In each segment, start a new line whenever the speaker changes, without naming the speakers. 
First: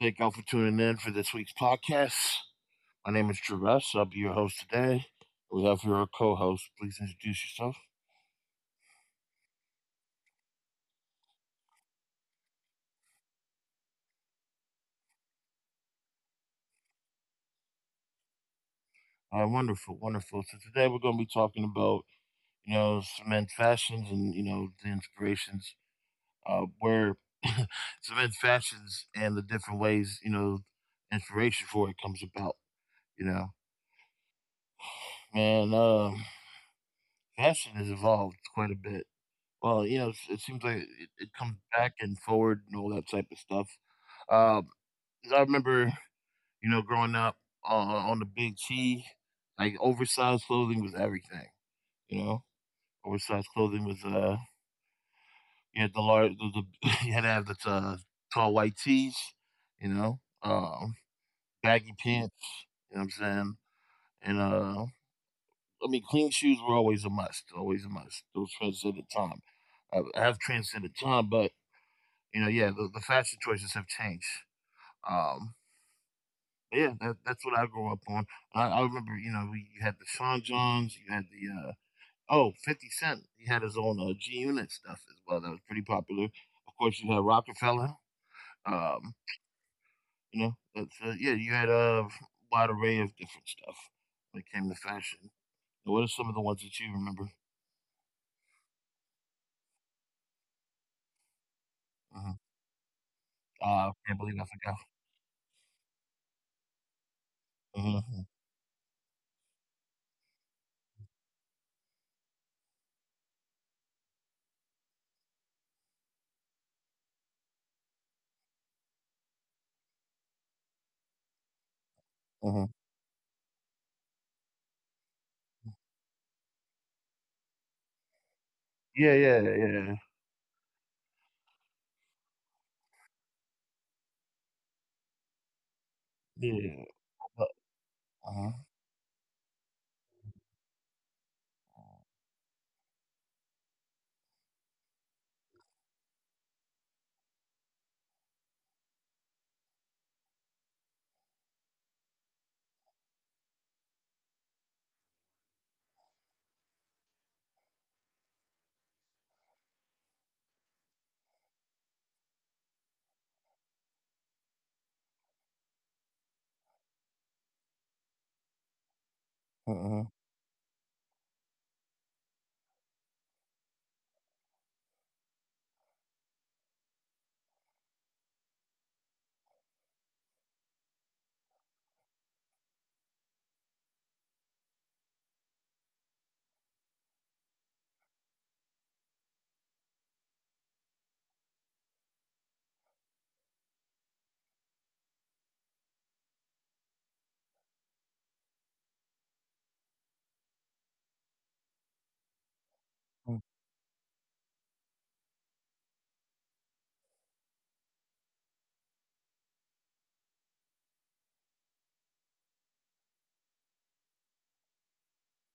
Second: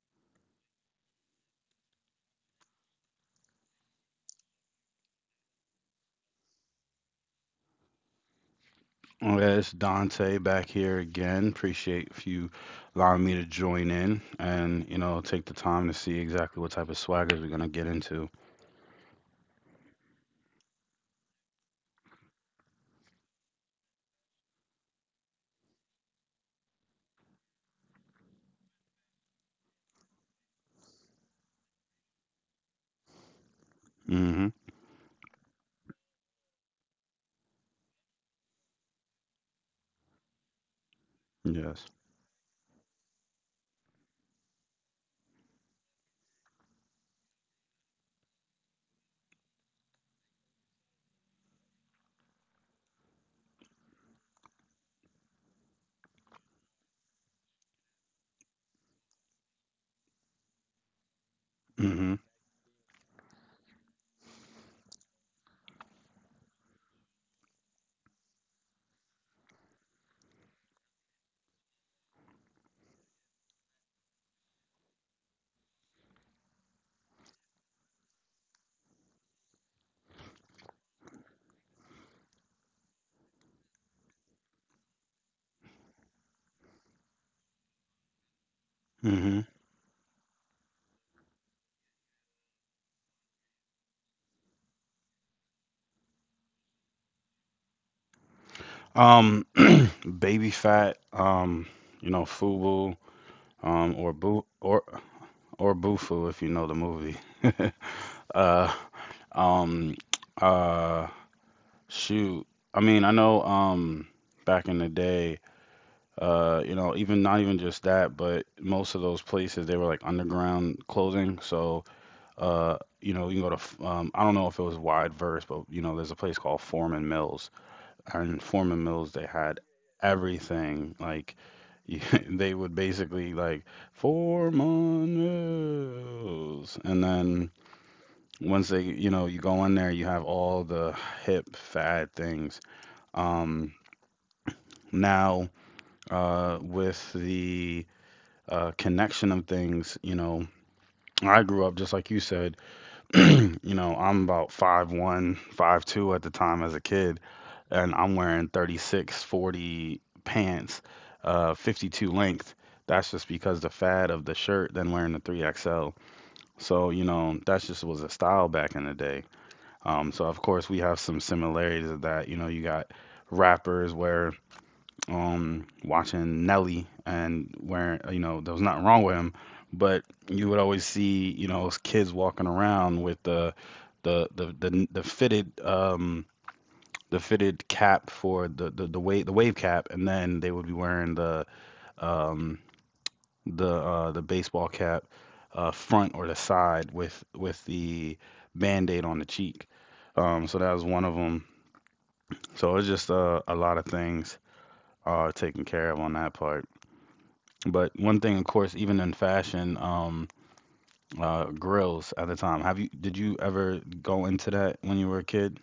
Thank y'all for tuning in for this week's podcast. My name is Travis. I'll be your host today. We have here our co-host. Please introduce yourself.
Well, yeah, it's Dante back here again. Appreciate if you allowing me to join in and, you know, take the time to see exactly what type of swaggers we're gonna get into.
All right, wonderful, wonderful. So today we're going to be talking about cement fashions and the inspirations where cement fashions and the different ways inspiration for it comes about. You know,
Mm-hmm.
man, um, fashion has evolved quite a bit. Well, yeah, it seems like it comes
Yes.
back and forward and all that type of stuff. Um, I remember, you know, growing up o on the Big T, like, oversized clothing was everything, you know? Oversized clothing was, you had the large, the you had to have the t tall white tees, you know, um, baggy
Mm-hmm.
pants, you know what I'm saying? And, uh, I mean, clean shoes were always a must, always a must. Those transcended time. I have transcended time, but you know, yeah, the fashion choices have changed. Um, but yeah, that's what I grew up on. I remember, you know, you had the Sean Johns, you had the oh, 50 Cent. He had his own G Unit stuff as well. That was pretty popular. Of course, you had Rockefeller. Um,
Mm-hmm.
you know, yeah, you had a wide array of different stuff when it came to fashion. What are some of the ones that you remember?
Um, baby fat, you know,
Hmm.
FUBU,
I
or
can't believe
boo
I forgot.
or Bufu if you know the movie.
Uh huh.
uh, um, uh, shoot. I mean, I know, back in the day. You know, even not even just that, but most of those places they were like underground clothing. So,
Uh huh.
you know, you can go to I don't know if it was wide verse, but you know, there's a place called Foreman Mills, and in Foreman Mills
Yeah,
they
yeah,
had
yeah,
everything. Like, you, they would basically like Foreman Mills,
yeah.
and then
Uh-huh. Uh-huh.
once they, you know, you go in there, you have all the hip fad things. Um, now, with the connection of things. You know, I grew up just like you said. You know, I'm about 5'1", 5'2" at the time as a kid, and I'm wearing 36, 40 pants, 52 length. That's just because the fad of the shirt, then wearing the 3XL. So, you know, that just was a style back in the day.
Mm-hmm.
So, of course, we have some similarities of that. You know, you got rappers wearing watching Nelly and where you know there was nothing wrong with him, but you would always see you know those kids walking around with the fitted the fitted cap for the wave cap, and then they would be wearing the um, the baseball cap front or the side with the band-aid on the cheek. So that was one of them. So it's just a lot of things are taken care of on that part. But one thing, of course, even in fashion, grills at the time. Have you did you ever go into that when you were a kid?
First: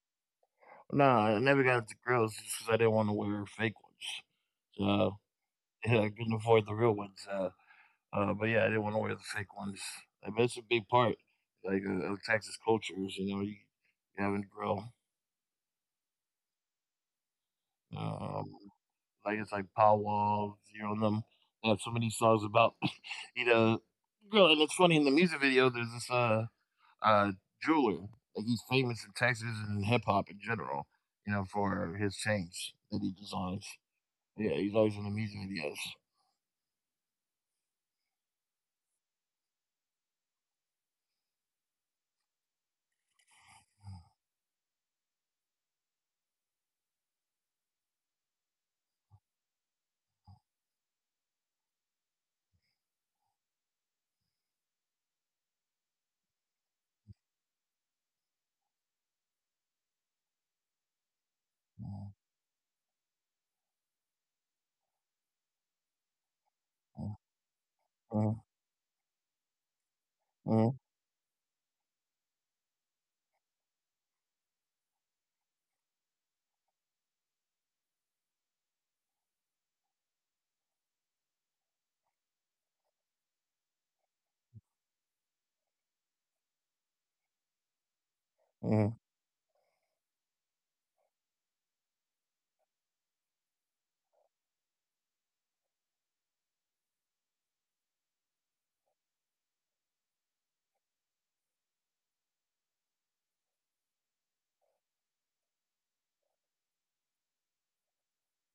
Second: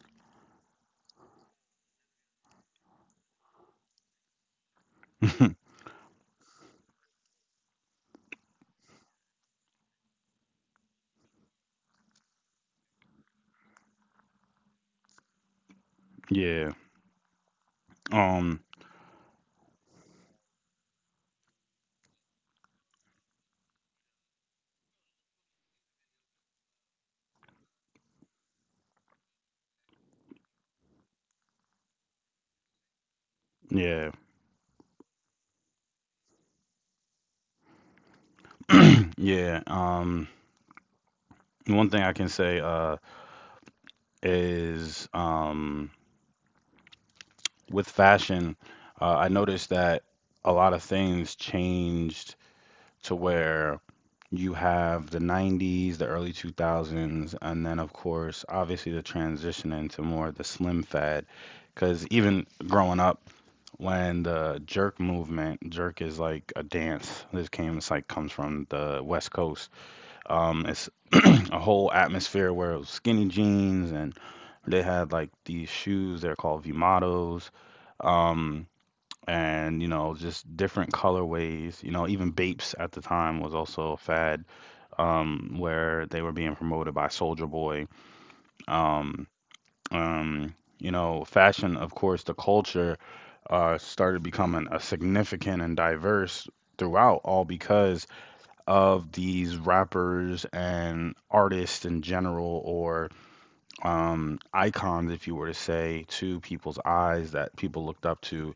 No, I never got the grills just 'cause I didn't wanna wear fake ones. So, yeah, I couldn't afford the real ones, but, yeah, I didn't wanna wear the fake ones. I mean, it's a big part, like, of Texas cultures. You know, you having to grill,
Yeah.
um,
Um,
like, it's like powwows, you know, them they have so many songs about, you know, grill. And it's funny in the music video, there's this, uh, jeweler, like, he's famous in Texas and hip hop in general, you know, for his chains that he designs.
yeah.
Yeah, he's always in the music videos.
Yeah. One thing I can say is with fashion, I noticed that a lot of things changed to where you have the 90s, the early 2000s, and then, of course, obviously the transition into more of the slim fad. Because
Mhm.
even growing up, when the jerk movement, jerk is like a dance. This came, it's like comes
Uh,
from the West Coast.
mhm.
It's a whole atmosphere where it was skinny jeans and they had like these shoes. They're called Vimatos. Um, and you know just different colorways, you know, even Bapes at the time was also a fad, where they were being promoted by Soldier Boy.
Uh,
um um you know, fashion, of course, the culture started becoming a significant and diverse throughout all because of these rappers and artists in general, or icons, if you were to say, to people's eyes that people looked up to.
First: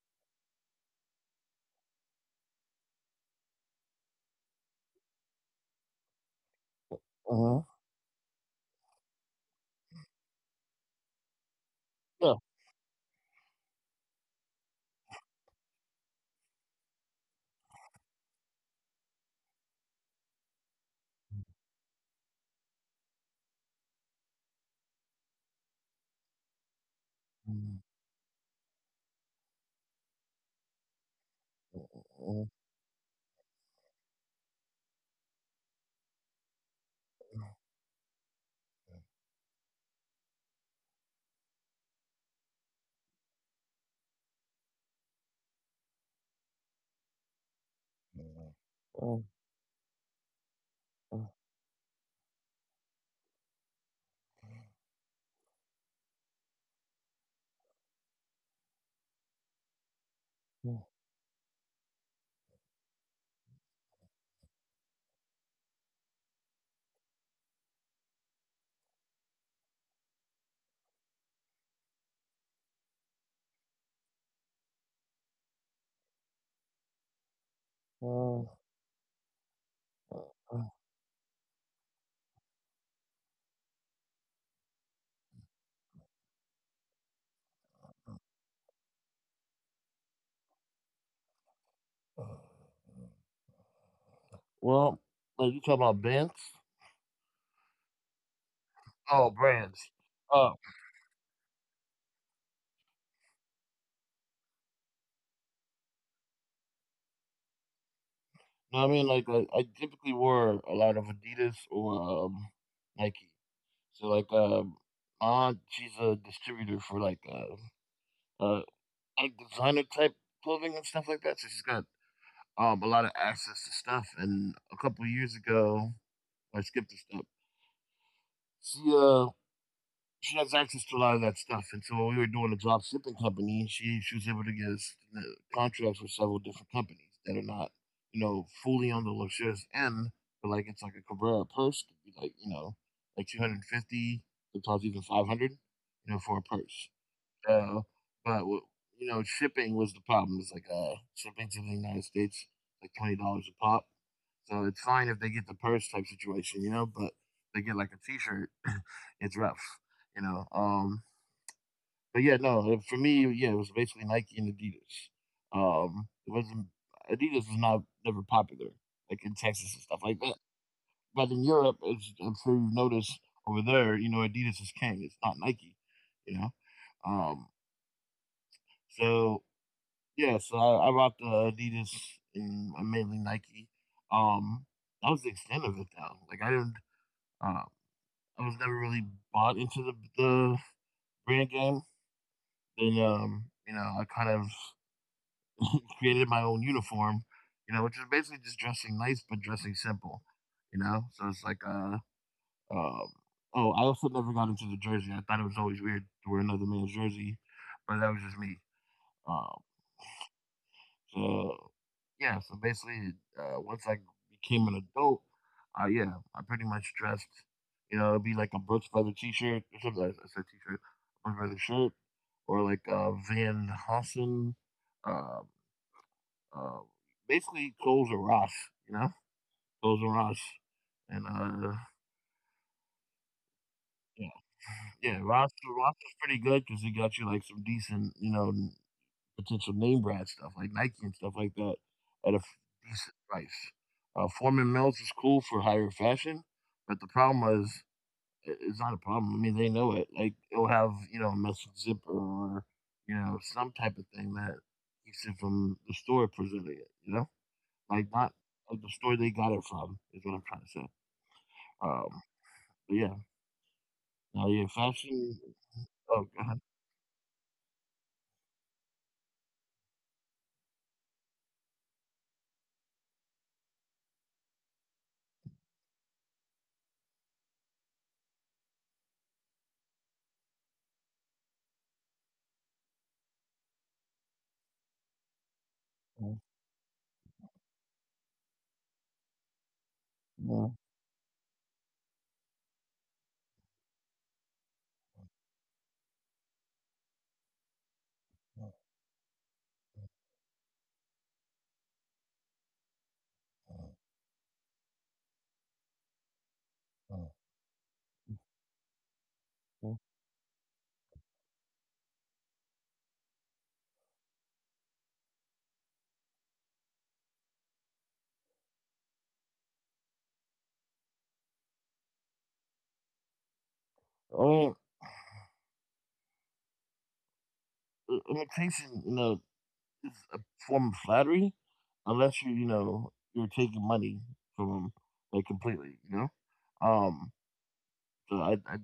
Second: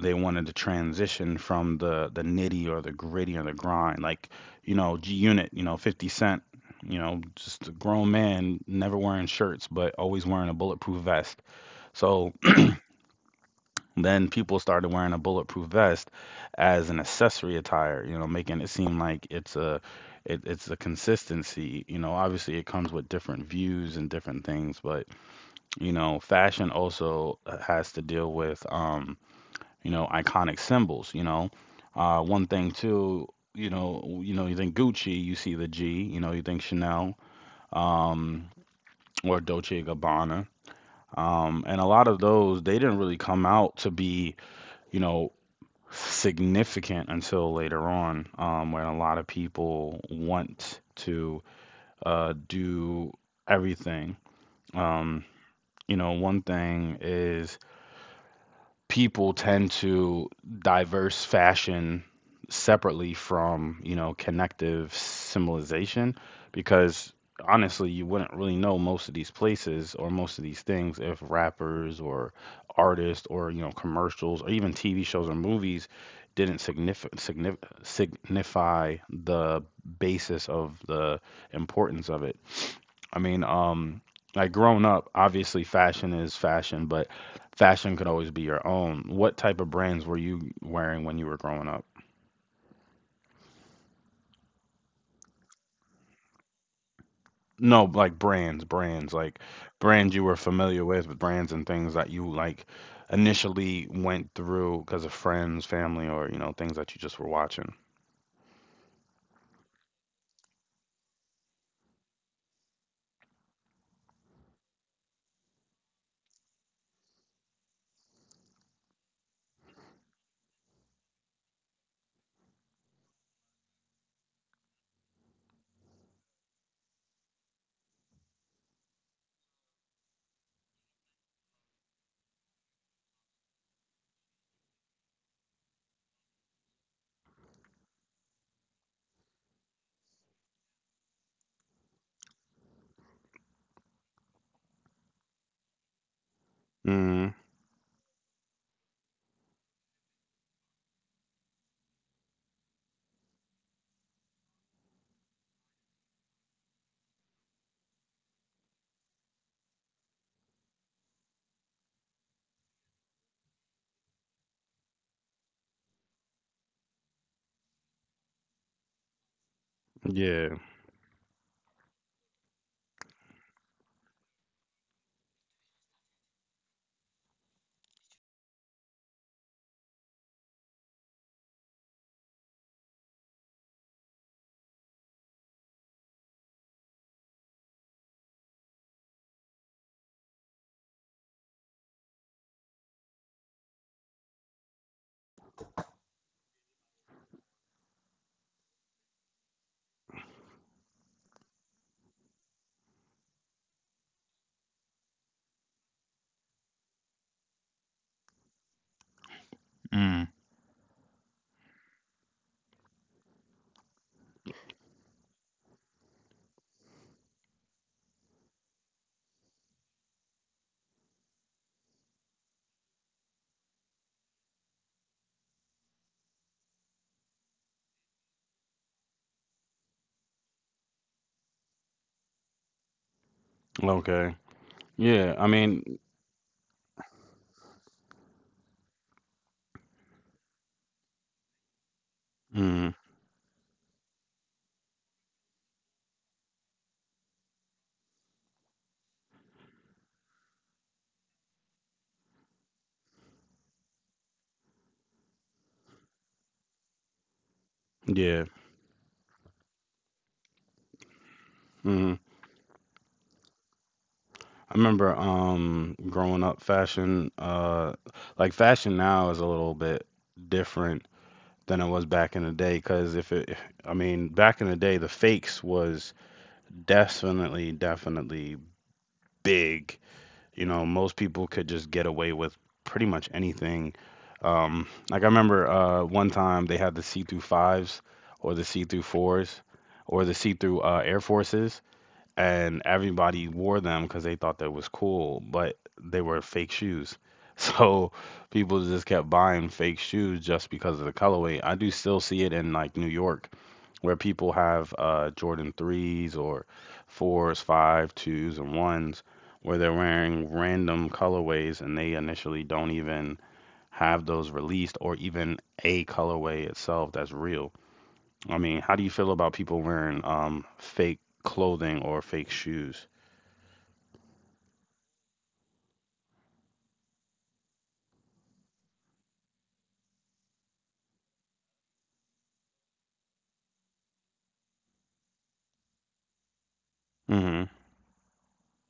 They wanted to transition from the nitty or the gritty or the grind, like, you know, g unit, you know, 50 Cent, you know,
mhm.
just a grown man never wearing shirts but always wearing a bulletproof vest.
Yeah.
So then people started wearing a bulletproof vest as an accessory attire, you know, making it seem like it's a it's a consistency. You know, obviously it comes with different views and different things, but you know fashion also,
Mhm,
has to deal with, you know, iconic symbols, you know. One
mhm,
thing too, you know, you think Gucci, you see the G, you know, you think Chanel,
mhm,
um, or Dolce& and Gabbana. And a lot of those, they didn't really come out to be, you know, significant until later
mhm,
on,
mhm,
when a lot
mhm,
of people want
mhm,
to do everything. Um, you know, one thing is, people tend to diverse fashion separately from, you know, connective symbolization, because honestly you wouldn't really know most of these places or most of these things if rappers or artists or you know commercials or even tv shows or movies didn't
mhm,
signify the basis
mhm,
of the importance of it. i mean um like, growing up, obviously fashion is fashion, but fashion could always be your own. What type of brands were you wearing when you were growing up?
mhm. Well, like you talking about bands?
No, like brands, brands,
Oh,
like
brands.
brands you were
Uh,
familiar with, but brands and things that you like initially went through because of friends, family, or you know, things that you just were watching.
no, I mean, like I typically wore a lot of Adidas or Nike. So like, my aunt, she's a distributor for uh, like designer type clothing and stuff like that. So she's got a lot of access to stuff. And a couple of years ago, I skipped a step. She uh, she has access to a lot of that stuff. And so when we were doing a drop shipping company, she was able to get us contracts with several different companies that are not, you know, fully on the luxurious end, but like it's like a Cabrera purse could be like you know, like 250, sometimes even 500, you know, for a purse.
Mm,
Uh, but w- you know, shipping was the problem. It's like shipping to the United States like $20 a pop, so it's fine if they get the purse type situation, you know, but they get like a T-shirt, it's rough, you know. But yeah, no, for me, yeah, it was basically Nike and Adidas. It wasn't Adidas was not never popular like in Texas and stuff like that.
yeah.
But in Europe, as I'm sure you've noticed over there, you know, Adidas is king. It's not Nike, you know. Um, so yeah, so I rocked Adidas and mainly Nike. Um, that was the extent of it though. Um, I was never really bought into the brand game. Then you know, I kind of created my own uniform, you know, which is basically just dressing nice but dressing simple, you know. So it's like um oh, I also never got into the jersey. I thought it was always weird to wear another man's jersey, but that was just me. Um,
Mm,
so yeah, so basically, once I became an adult, yeah, I pretty much dressed. You know, it'd be like a Brooks Brothers T-shirt. Or something. I said T-shirt, Brooks Brothers shirt, or like Van Hossen. Uh, uh, basically, clothes or Ross. You know, clothes or Ross. And yeah,
okay.
yeah,
Yeah, I
Ross.
mean,
Ross was pretty good because he got you like some decent, you know, potential name brand stuff like Nike and stuff like that at a
mm,
decent price. Foreman Mills is cool for higher fashion, but the problem was I- it's not a problem. I mean, they know it. Like it'll have you know a messy zipper or you know some type of thing that keeps it from the store presenting it. You know, like not
yeah.
like the store they got it from is what I'm trying to say.
Mm.
Um, but yeah, now yeah,
I remember,
fashion. Oh,
growing
go
up,
ahead.
fashion, like fashion now is a little bit different than it was back in the day. Because if it, I mean, back in the day, the fakes was definitely, definitely big. You know, most people could just get away with pretty much anything. Like I remember one
Mm,
time they had the see through fives or the see through fours or the see
mm,
through Air Forces, and everybody wore them because they thought that was cool, but they were fake shoes. So people just kept buying fake shoes just because of the colorway. I do still see it in like New York where people have Jordan 3s or
mm,
4s, 5, 2s, and 1s where they're
mm.
wearing random colorways and they initially don't even have those released or even a colorway itself that's real. I mean, how do you feel about people wearing fake clothing or fake shoes?
Imitation, you know, it's a form of flattery, unless you you know you're taking money from them like completely, you know. Um,
Mhm.
so I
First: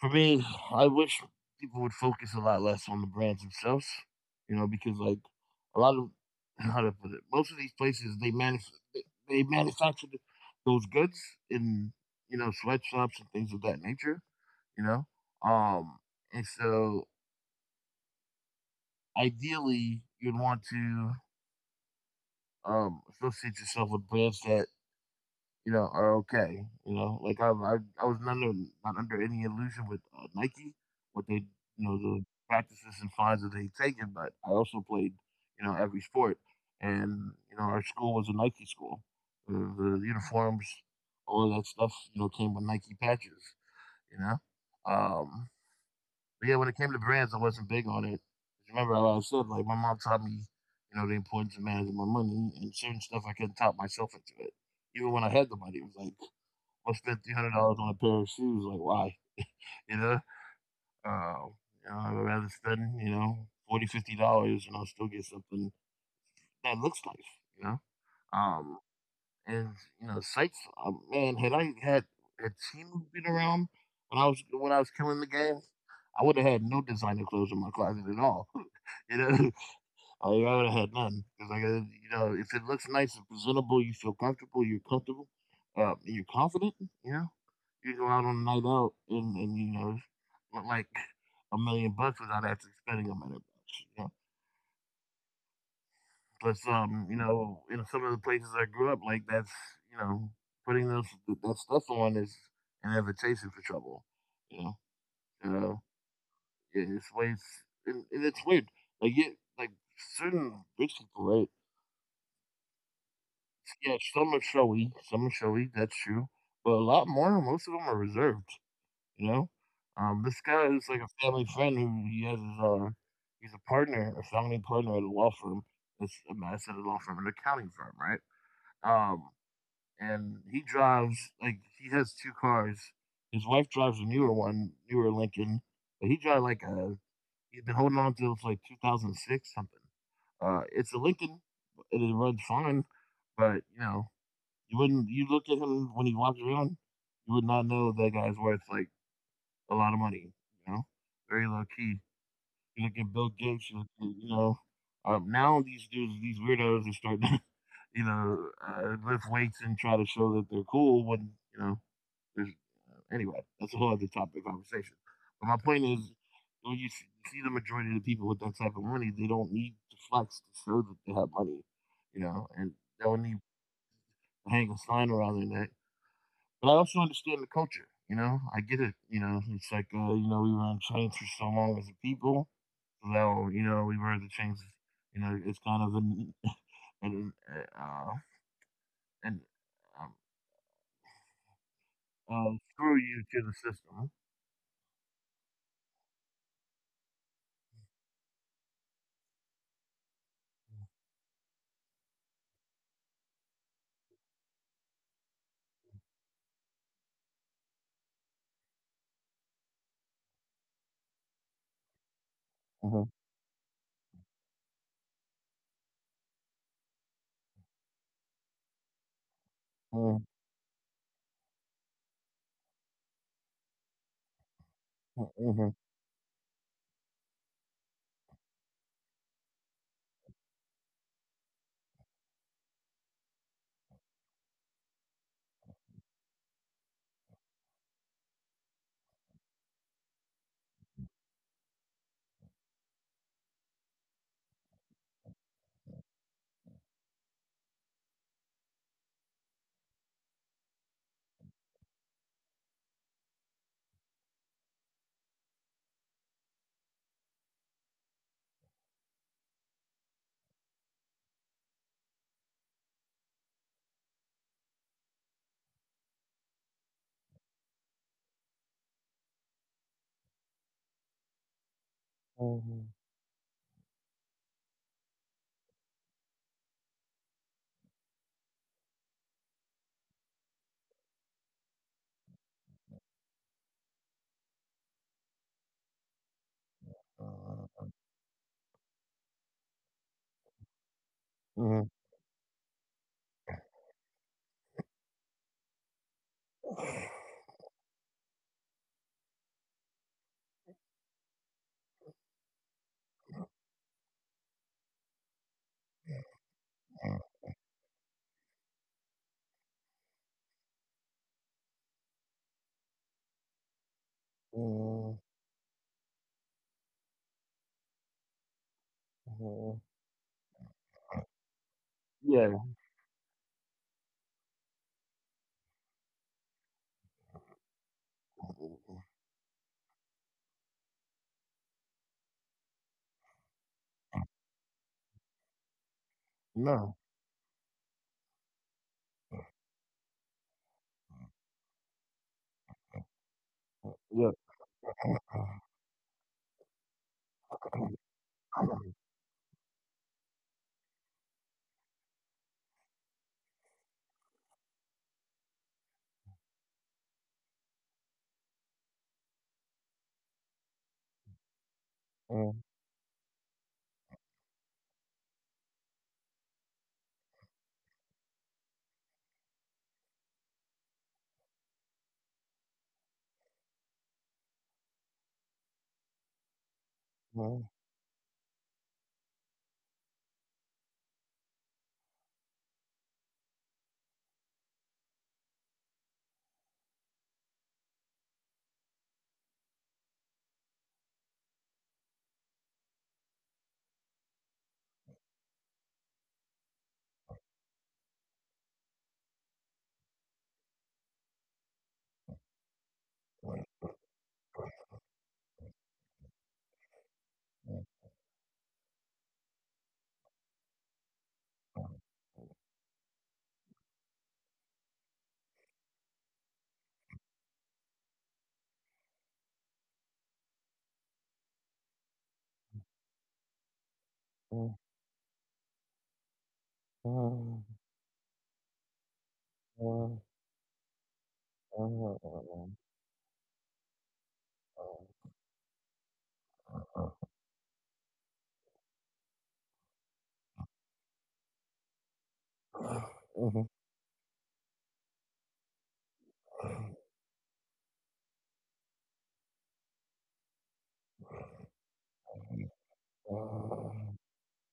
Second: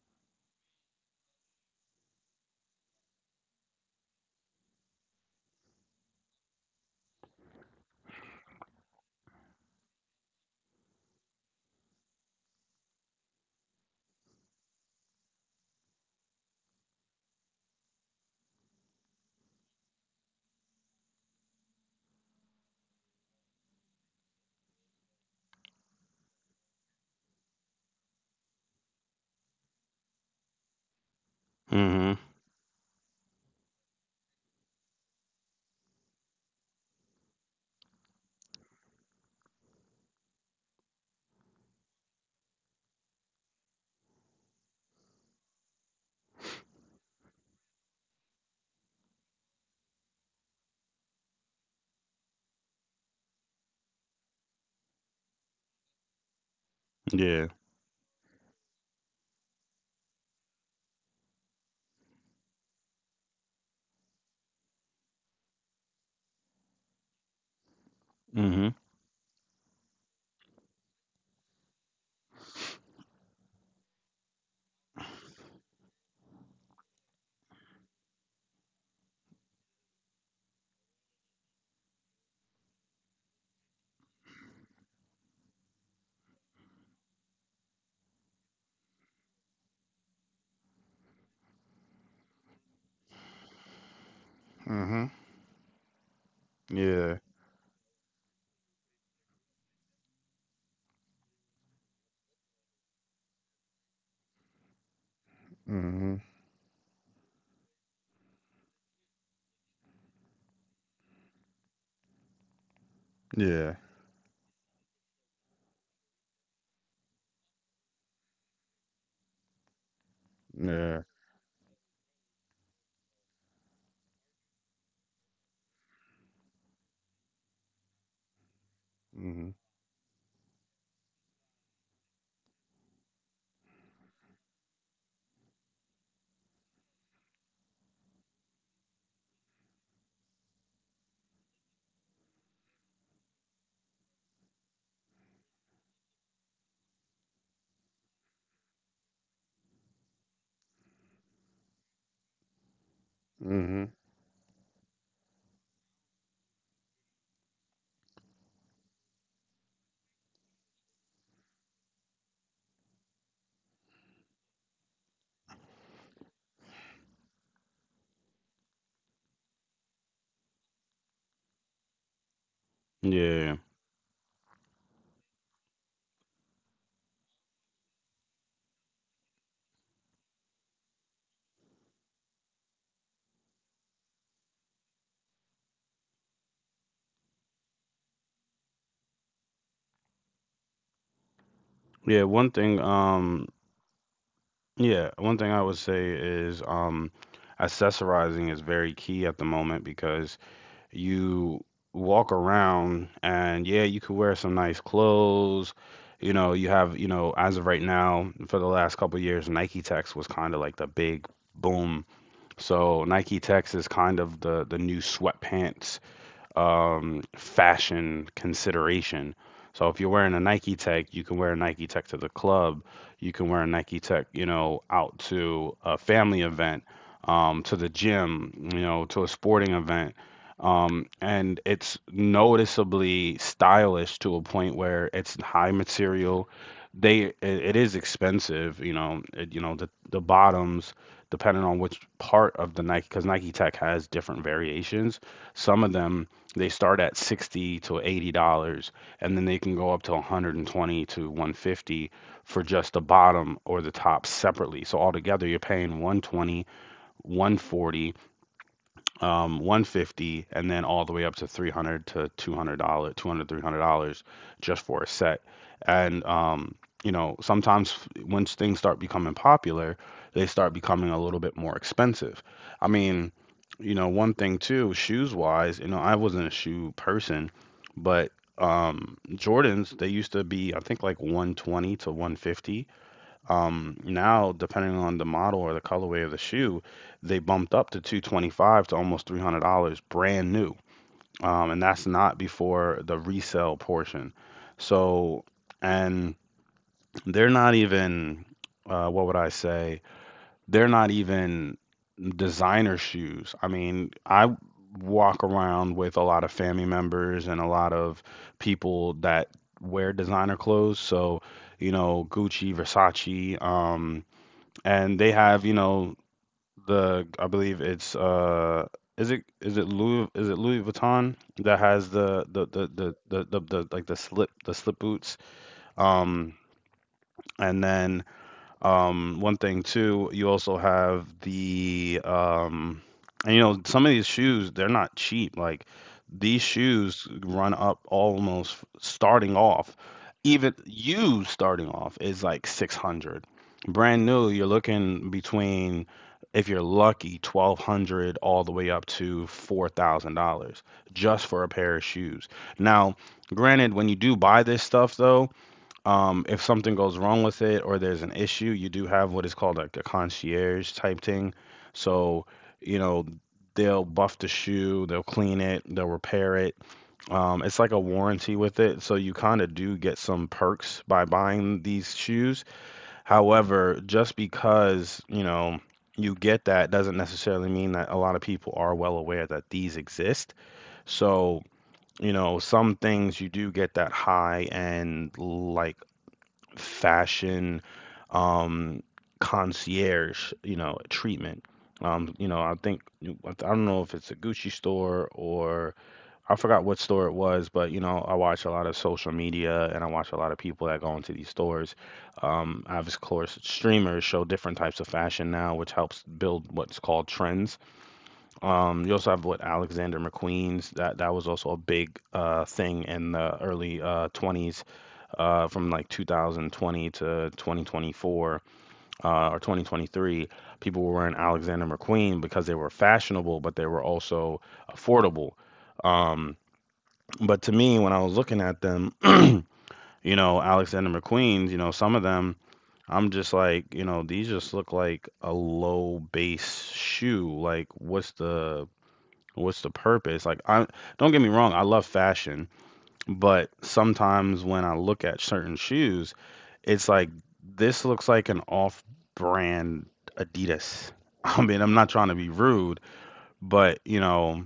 for me, I wish people would focus a lot less on the brands themselves, you know, because like a lot of, how to put it, most of these places they manage they they manufacture those goods in you know sweatshops and things of that nature, you know. Um, and so ideally you'd want to um, still, associate yourself with brands that you know are okay. You know, like I was not under, not under any illusion with Nike, what they, you know,
Mhm.
the practices and fines that they taken. But I also played, you know, every sport, and you know, our school was a Nike school. The uniforms, all of that stuff, you know, came with Nike patches. You know, but yeah, when it came to brands, I wasn't big on it. Remember, I was said, like my mom taught me, you know, the importance of managing my money and certain stuff I couldn't talk myself into it. Even when I had the money, it was like, I'll spend three
Yeah.
hundred dollars on a pair of shoes. Like, why? You know, uh, you know, I'd rather spend, you know, 40, $50 and I'll still get something that looks nice. You know,
Mhm.
um, and you know, Sykes, man, had I had team moving around when I was killing the game, I would have had no designer clothes in my closet at all. you know, like, I would have had none because like you know, if it looks nice and presentable, you feel comfortable, you're comfortable, and you're confident. You know, you go out on a night out and you know, look like a million bucks without actually spending a million bucks.
Mhm.
But
Yeah.
you know, in some of the places I grew up, like that's you know, putting that stuff on is an invitation for trouble. You know,
Mhm.
it's ways, and it's weird. Like yeah, like certain rich people, right?
Yeah.
Yeah, some are showy, some are showy. That's true, but a lot more. Most of them are reserved. You know, this guy is
Yeah.
like a family friend who he has his he's a partner, a founding partner at a law firm. I said a law firm, an accounting firm, right?
Mhm.
And he drives like he has two cars. His wife drives a newer one, newer Lincoln, but he drives like a he has been holding on to it for like 2006 something. It's a Lincoln, it runs fine, but you know you wouldn't you look at him when he walks around, you would not know that guy's worth like a lot of money. You know, very low key. You look at Bill Gates, you look
Mhm.
at, you know. Now these dudes, these weirdos, are starting to, you know, lift weights and try to show that they're cool when you know there's, anyway, that's a whole other topic of conversation. But my point is, when you see the majority of the people with that type of money, they don't need to flex to show that they have money, you know, and they don't need to
Yeah.
hang a sign around their neck. But I also understand the culture, you know, I get it, you know, it's like, you know, we were on chains for so long as a people, so, you know, we were the chains, you know, it's kind of an, uh, an um,
Yeah, one thing
screw you to the
um
system.
yeah, one thing I would say is, accessorizing is very key at the moment because you walk around and, yeah, you could wear some nice clothes. You know, you have, you know, as of right now, for the last couple of years, Nike Tex was kind of like the big boom.
Mhm,
So Nike Tech's is kind of the new sweatpants, fashion consideration. So if you're
mhm,
wearing a Nike Tech, you can wear a Nike Tech to the club. You can wear a Nike Tech, you know, out
mhm,
to a family event, to the gym, you know, to a sporting event. And it's noticeably stylish to a point where it's high material. It is expensive, you know, you know, the bottoms depending on which part of the Nike, because Nike Tech has different variations. Some of them they start at 60 to $80 and then they can go up to 120 to 150 for just the bottom or the top separately. So altogether you're paying 120, 140, 150, and then all the way up to 300 to $200 200 300 dollars, three hundred dollars just for a set. And, you know, sometimes once things start becoming popular they start becoming a little bit more expensive.
mhm.
I mean, you know, one thing too, shoes wise, you know, I wasn't a shoe person, but, Jordans, they used to be, I think, like 120 to 150. Now, depending on the model or the colorway of the shoe, they bumped
Mhm.
up to 225 to almost $300 brand new. And
Mhm.
that's not before the resale portion. So, and they're not even, what would I say? They're not even designer shoes. I mean, I walk around with a lot of family members and a lot of people that wear designer clothes. So, you know, Gucci, Versace, and they have, you know, the, I believe it's, is it
Mhm.
is it Louis is it Louis Vuitton, that has the
Yeah.
the the the the, the, the like the slip boots, um and then one thing too, you also have the, and you know some of these shoes they're not cheap. Like these
No.
shoes run up almost starting off, even you starting off is like 600.
Yeah.
Brand new, you're looking between, if you're lucky, 1200 all the way up to $4,000 just for a pair of shoes. Now, granted, when you do buy this stuff, though, if something goes wrong with it or there's an issue, you do have what is called like a concierge type thing. So,
Mm,
you know, they'll buff the shoe, they'll clean it, they'll repair it. It's like a warranty with it. So you kind of do get some perks by buying these shoes. However, just because, you know, you get that doesn't
mm,
necessarily mean that a lot of people are well aware that these exist. So, you know, some things you do get that high end, like fashion, um, concierge, you know, treatment. I think I don't know if it's a Gucci store or I forgot what store it was, but you know, I watch a lot of social media and I watch a lot of people that go into these stores. I've of course streamers show different types of fashion now, which helps build what's called trends. You also have what Alexander McQueen's, that was also a big thing in the early 20s from like 2020 to 2024 or 2023. People were wearing Alexander McQueen because they were fashionable but they were also
mm,
affordable. Um,
mm,
but to me when I was looking at them,
mm,
you know, Alexander McQueen's, you know,
mm,
some of them,
mm,
I'm just like, you know, these just look like a low base
mm.
shoe. Like, what's the purpose? Like I, don't get me wrong, I love fashion,
Mhm.
but sometimes when I look at certain shoes, it's like this looks like an off-brand Adidas. I mean, I'm not trying to be rude, but
Mm,
you know,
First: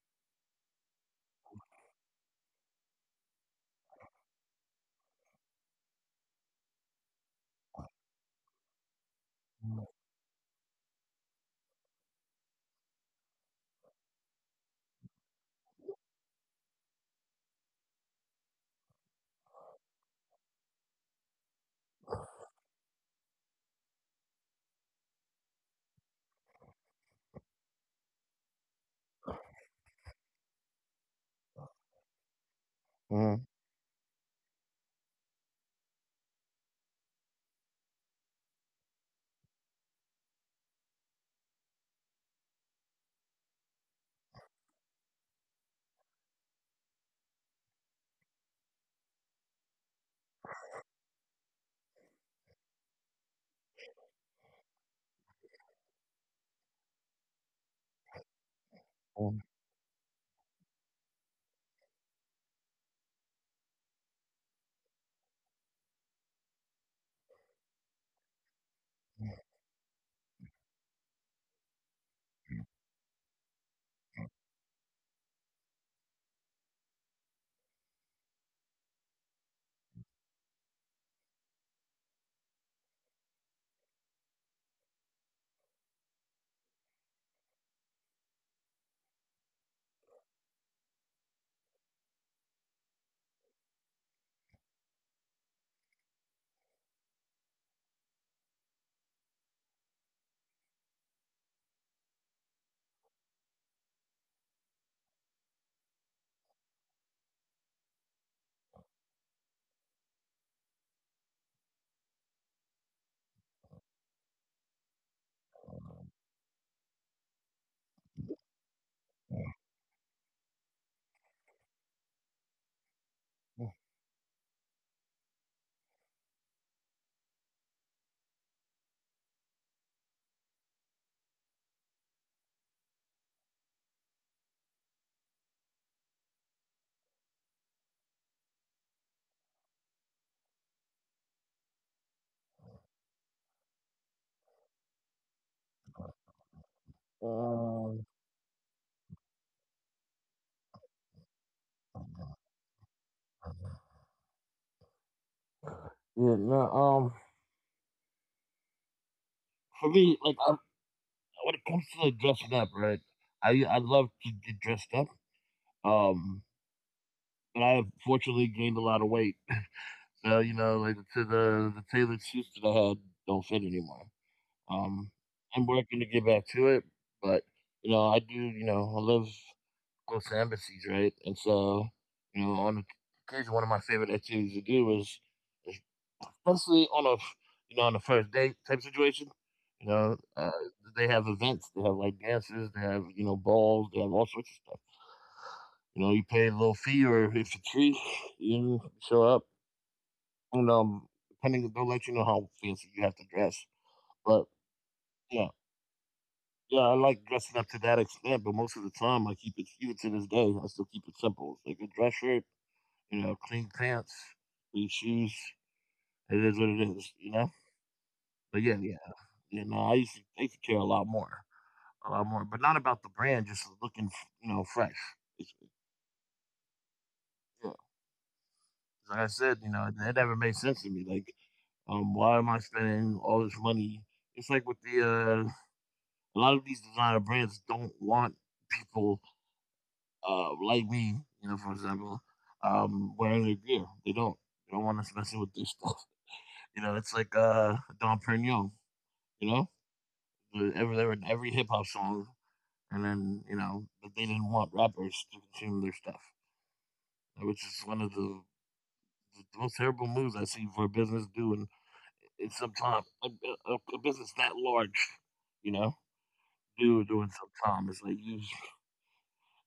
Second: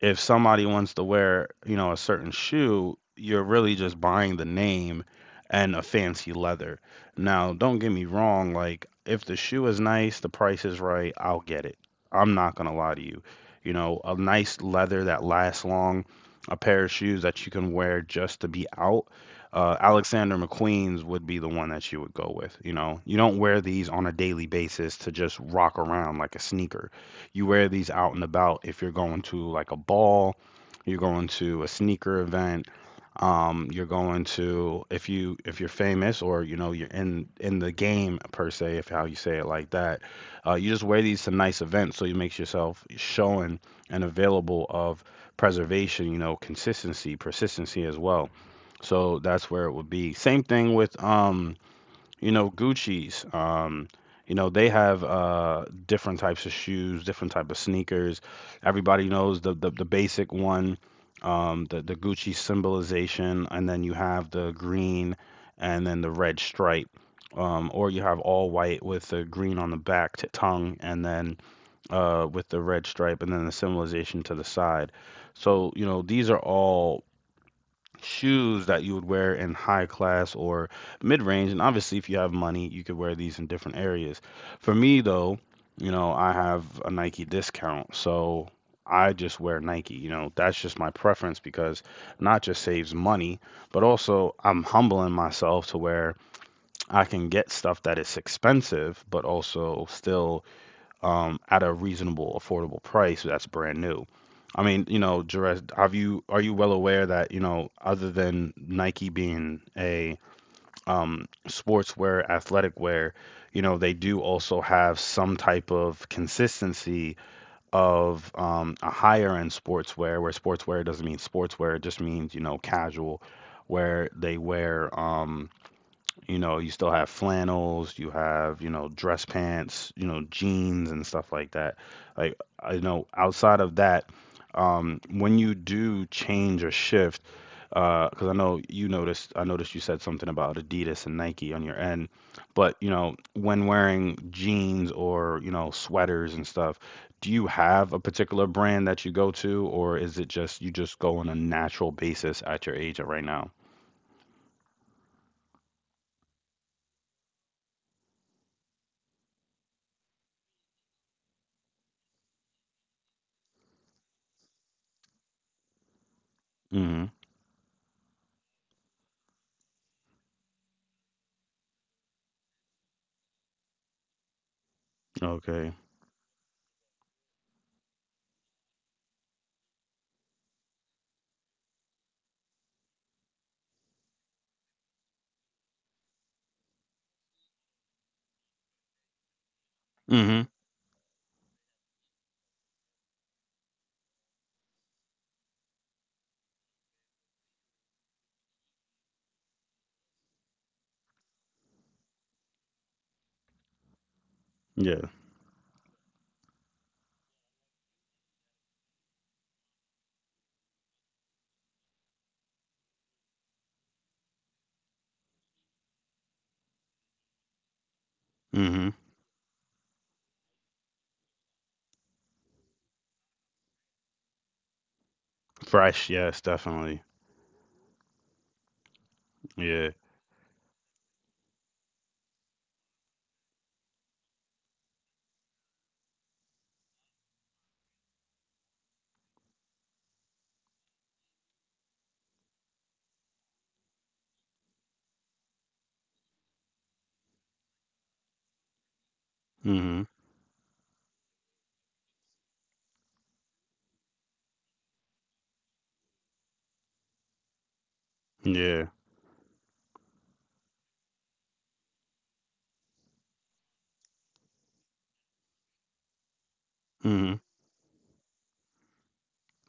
if somebody wants to wear, you know, a certain shoe, you're really just buying the name and a fancy leather. Now, don't get me wrong, like if the shoe is nice, the price is right, I'll get it. I'm not gonna lie to you. You know, a nice leather that lasts long, a pair of shoes that you can wear just to be out. Alexander McQueen's would be the one that you would go with. You know, you don't wear these on a daily basis to just rock around like a sneaker. You wear these out and about if you're going to like a ball, you're going to a sneaker event, you're going to, if you if you're famous or you know you're in the game per se, if how you say it like that, you just wear these to nice events so you makes yourself showing and available of preservation, you know, consistency, persistency as well. So that's where it would be. Same thing with you know, Gucci's, you know, they have different types of shoes, different type of sneakers. Everybody
mm,
knows the basic one, the Gucci symbolization, and then you have the green and then the red stripe. Or you have all white with the green on the back t tongue and then with the red stripe and then the symbolization to the side. So, you know, these are all shoes that you would wear in high class or mid range. And obviously, if you have money, you could wear these in different areas. For me, though, you know, I have a Nike discount. So I just wear Nike. You know, that's just my preference because not just saves money, but also I'm humbling myself to where I can get stuff that is expensive, but also still at a reasonable, affordable price that's brand new. I mean, you know, Jerez, have you are you well aware that, you know, other than Nike being a sportswear, athletic wear, you know, they do also have some type of consistency of a higher end sportswear, where sportswear doesn't mean sportswear, it just means, you know, casual,
mm.
where they wear you know, you still have flannels, you have, you know, dress pants, you know, jeans and stuff like that. Like, I know outside of that, when you do change or shift, because I noticed you said something about Adidas and Nike on your end, but, you know, when wearing jeans or, you know, sweaters and stuff, do you have
Uh,
a particular brand that you go to, or is it just you just go on a natural basis at your age right now?
Yeah, no, for me, like when it comes to like dressing up, right? I love to get dressed up. Um,
Mm-hmm.
but I have fortunately gained a lot of weight so, you know, like to the tailored suits that I had don't fit anymore. Um, I'm
Okay.
working to get back to it, but you know, I do. You know, I live close to embassies, right? And so, you know, on occasion, one of my favorite activities to do especially on a on a first date type situation. You know,
Mm-hmm.
they have events. They have like dances. They have, you know, balls. They have all sorts of stuff. You know, you pay a little fee, or if it's free, you show up and, depending they'll let you know how fancy you have to dress. But
Yeah.
yeah, yeah, I like dressing up to that extent, but most of the time I keep it, even to this day, I still keep it simple. It's like a dress shirt, you know, clean pants, clean shoes. It is what it is, you know? But yeah,
Mhm.
yeah. You know, I used to care a lot more. A lot more. But not about the brand, just looking, you know, fresh. Basically.
Fresh, yes, definitely.
Yeah. 'Cause like I said, you know,
Yeah.
it never made sense to me. Like, why am I spending all this money? It's like with the uh A lot of these designer brands don't want people like me, you know, for example, wearing their gear. They don't. They don't want us messing with their stuff. You know, it's like Dom Perignon, you know,
Mhm.
every hip hop song. And then, you know, but they didn't want rappers to consume their stuff, which is one of
Yeah.
the most terrible moves I see for a business doing in some time. A business that large, you know, do doing
Mhm.
some time. It's like you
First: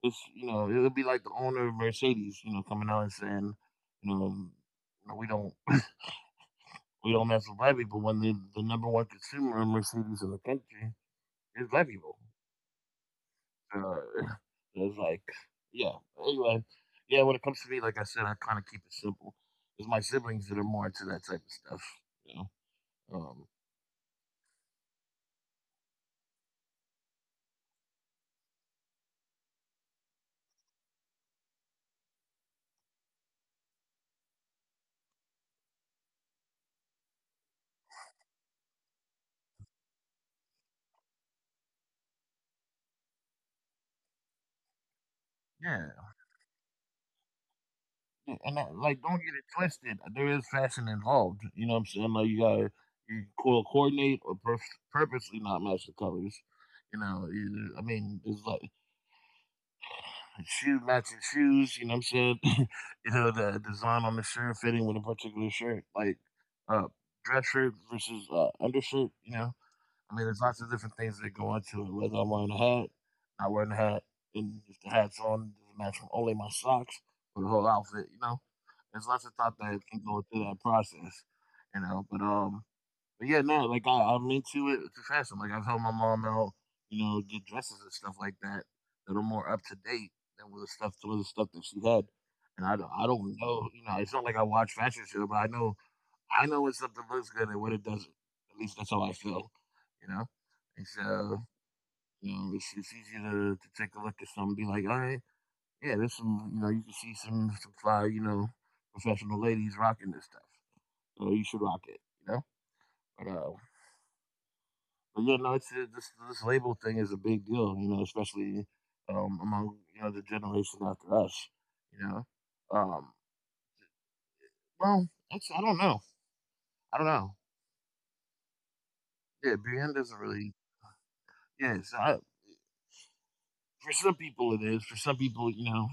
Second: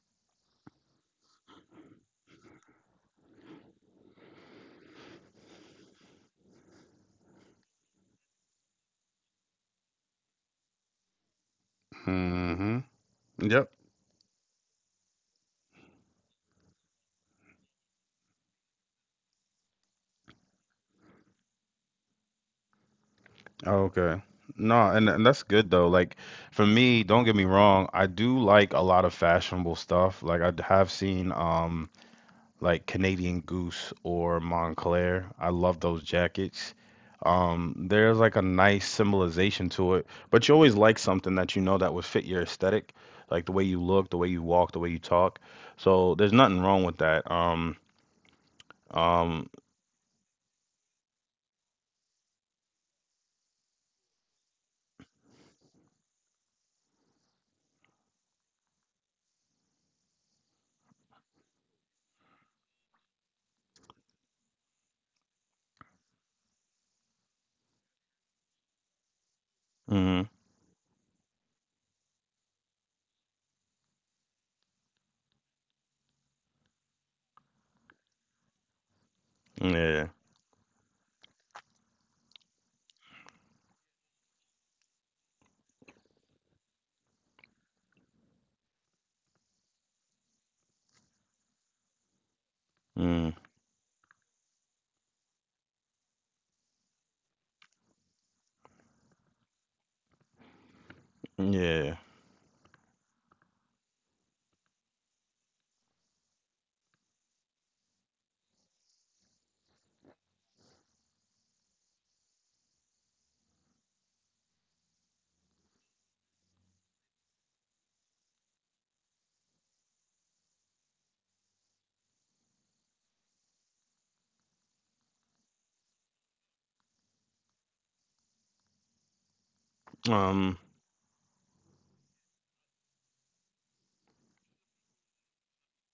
It's you know, it would be like the owner of Mercedes, you know, coming out and saying, you know, "No, we don't mess with black people," when the number one consumer of Mercedes in the country is black people.
Mhm. Yep.
Uh, it's like, yeah. Anyway, yeah. When it comes to me, like I said, I kind of keep it simple. It's my siblings that are more into that type of stuff. You know, um,
Okay. No, and that's good though. Like for me, don't get me wrong, I do like a lot of fashionable stuff. Like I have seen like Canadian Goose or Montclair. I love those jackets. There's like a nice symbolization to it, but you always like something that you know that would fit your aesthetic, like the way you look, the way you walk, the way you talk.
yeah.
So there's nothing wrong with that.
Yeah, and that, like, don't get it
Um,
twisted. There is fashion involved. You know what I'm saying? Like, you gotta coordinate or purposely not match the colors. You know, I mean, it's like shoe matching shoes. You know what I'm saying? you know, the design on the shirt fitting with a particular shirt, like uh, dress shirt versus undershirt. You know, I mean,
mhm,
there's lots of different things that go into it. Whether I'm wearing a hat, not wearing a hat, and if the hat's on, doesn't match from only my socks or the whole outfit. You know, there's lots of thought that can
yeah,
go into that process. You know, but yeah, no, like I'm into it to fashion. Like I've helped my mom out, you know, get dresses and stuff like that that are more up to date than with the stuff, some of the stuff that she had. And I
mm,
don't know, you know, it's not like I watch fashion show, but I know when something looks good and when it doesn't. At least that's how I feel, you know. And so,
yeah,
you know, it's easy to take a look at something, and be like, all right, yeah, there's some, you know, you can see some fly, you know, professional ladies rocking this stuff. So you should rock it, you know. But But yeah, no, it's this label thing is a big deal, you know, especially among, you know, the generation after us, you know. Um, well, actually, I don't know. I don't know. Yeah, BN doesn't really.
um,
Yeah, so for some people it is. For some people, you know,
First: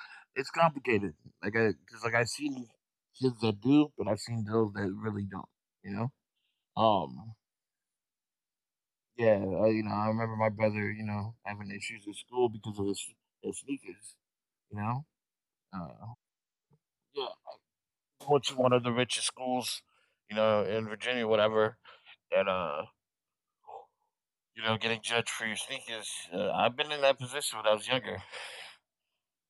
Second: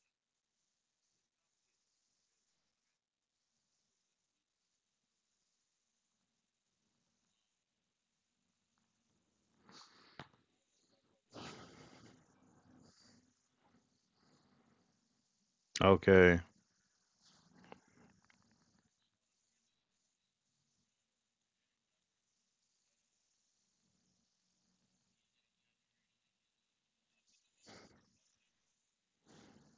it's complicated. Because like I've seen kids that do, but I've seen those that really don't. You know, um, yeah, you know, I remember my brother, you know, having issues at school because of his sneakers. You know, uh,
okay,
yeah, went to one of the richest schools, you know, in Virginia, whatever, and you know, getting judged for your sneakers. I've been in that position when I was younger.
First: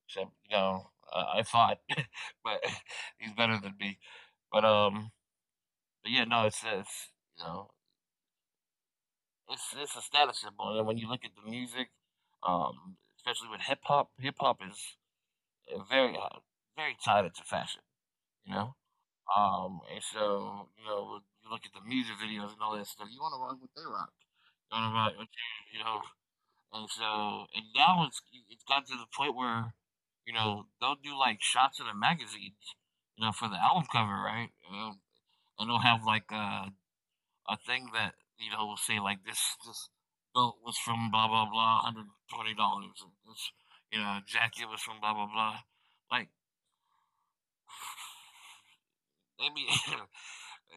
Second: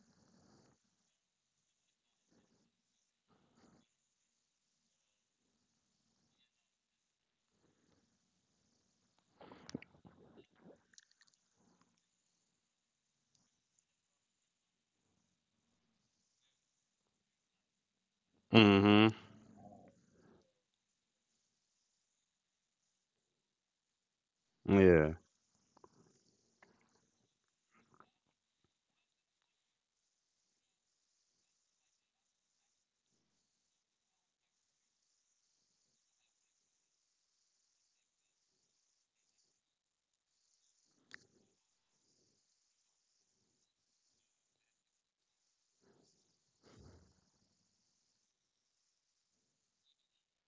Except, you know, I fought, but he's better than me. But yeah, no, it's you know, it's a status symbol, and when you look at the music, especially with hip hop is very very tied into fashion, you know.
mhm,
And so you know, when you look at the music videos and all that stuff. You want to rock what they rock. You want to rock what
yeah,
you know. And so, and now it's gotten to the point where, you know, they'll do like shots of the magazines, you know, for the album cover, right? And they'll have like a thing that you know will say like this belt was from blah blah blah, $120. This, you know, jacket was from blah blah blah. Like maybe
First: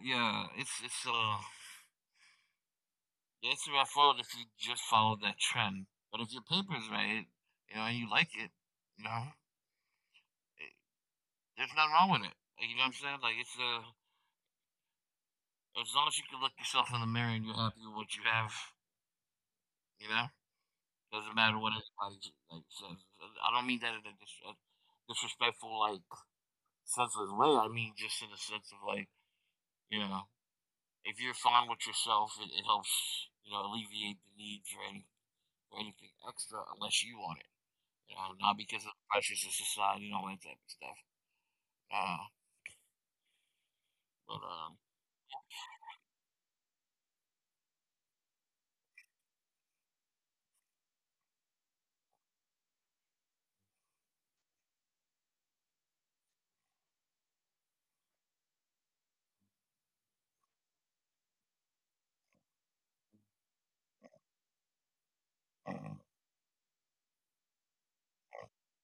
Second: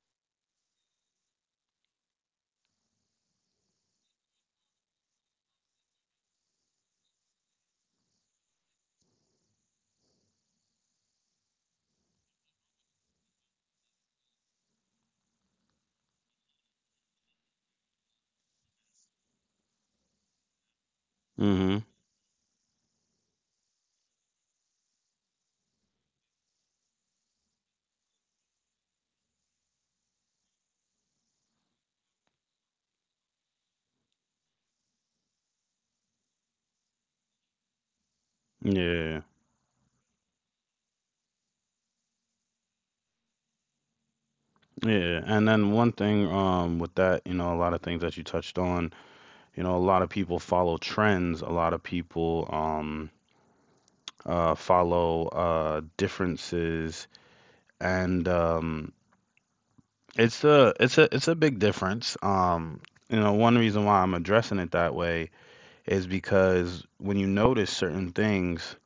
yeah, it's it's a rough road if you just follow that trend. But if your paper's right, you know, and you like it, you know, it, there's nothing wrong with it. Like, you know what I'm saying? Like it's as long as you can look yourself in the mirror and you're happy with what you have, you know, doesn't matter what
mhm,
anybody like says. I don't mean that in a disrespectful, like senseless way. I mean just in the sense of like, you know, if you're fine with yourself, it helps, you know, alleviate the need for any for anything extra unless you want it. You know, not because of the
yeah,
pressures of society and all that type of stuff. Uh, but
yeah. And then one thing, with that, you know, a lot of things that you touched on, you know, a lot of people follow trends, a lot of people follow differences, and it's a it's a big difference. You know, one reason why I'm addressing it that way is because when you notice certain things,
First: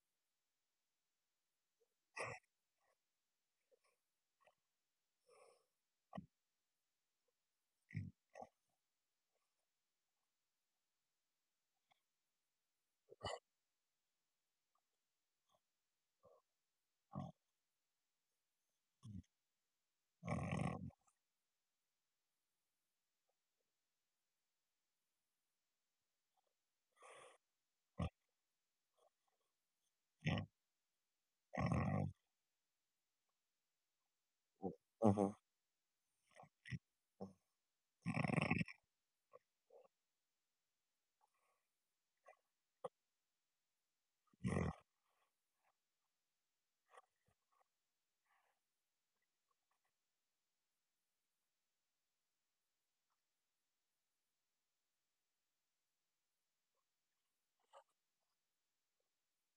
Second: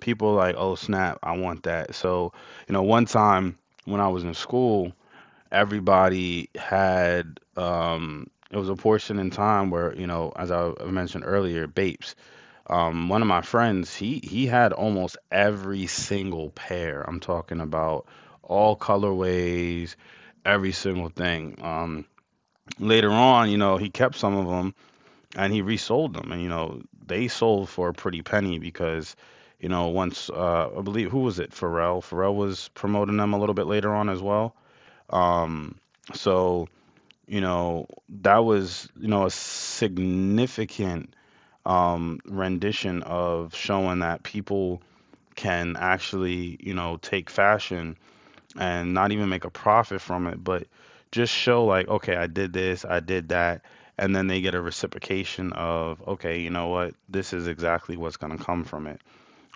people are like, "Oh snap, I want that." So, you know, one time when I was in school, everybody had it was a portion in time where, you know, as I mentioned earlier, Bapes. One of my friends, he had almost every single pair. I'm talking about all colorways, every single thing. Later on, you know, he kept some of them and he resold them, and you know, they sold for a pretty penny because, you know, once I believe who was it? Pharrell. Pharrell was promoting them a little bit later on as well. Um, so you know, that was you know a significant rendition of showing that people can actually, you know, take fashion and not even make a profit from it, but just show like, okay, I did this, I did that, and then they get a reciprocation of, okay, you know what, this is exactly what's gonna come from it.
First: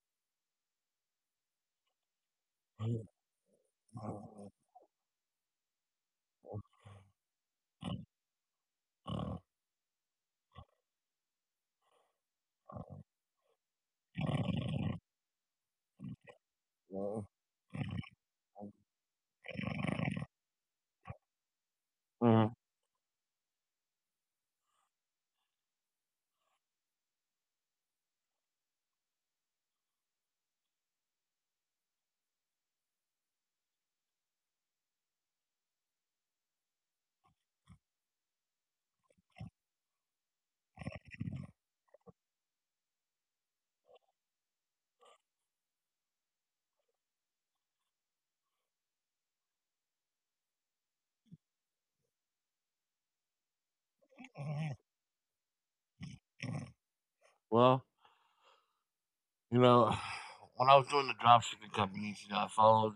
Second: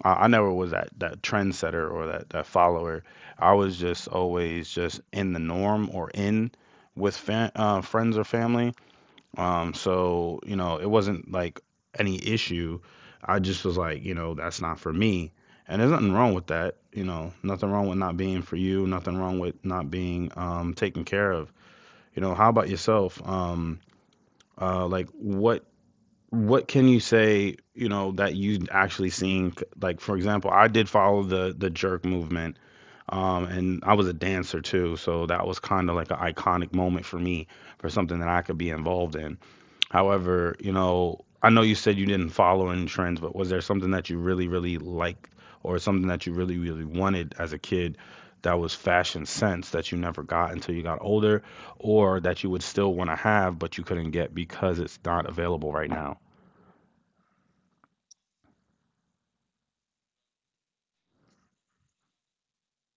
I never was that trendsetter or that follower. I was just
um.
always just in the norm or in with friends or family,
Mhm.
so, you know, it wasn't like any issue. I just was like, you know, that's not for me. And there's nothing wrong with that, you
Mhm,
know, nothing wrong with not being for you, nothing wrong with not being taken care of. You know, how
mhm.
about yourself? Like what can you say, you know, that you actually seen like, for example, I did follow the jerk movement. And I was a dancer too, so that was kind of like an iconic moment for me for something that I could be involved in. However, you know, I know you said you didn't follow in trends, but was there something that you really, really liked or something that you really, really wanted as a kid that was fashion sense that you never got until you got older or that you would still want to have but you couldn't get because it's not available right now?
Well, you know, when I was doing the drop shipping companies, you know, I followed,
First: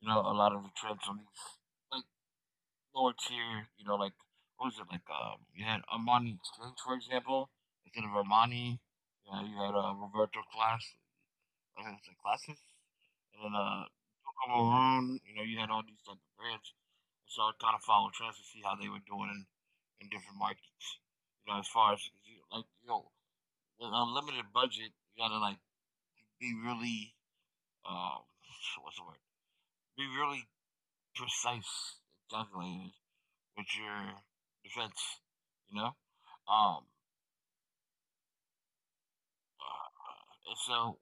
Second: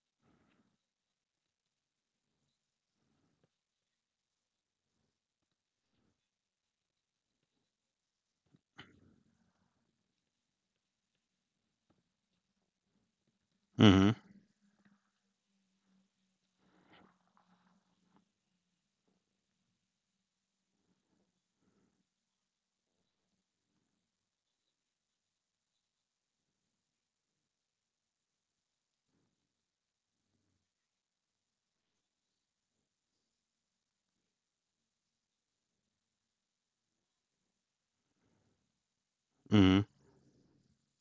you know, a lot of the trends on these like lower tier, you know, like what was it like you had Armani Exchange, for example, instead of Armani, you know, you had Roberto Class, I think it's like classes. And then
Hmm.
Duco Maroon, you know, you had all these type of brands. So I kinda followed trends to see how they were doing in different markets. You know, as far as like, you know, with unlimited budget, you gotta like be really um what's the word? Be really precise and calculated with your defense, you know? Um
Hmm.
and so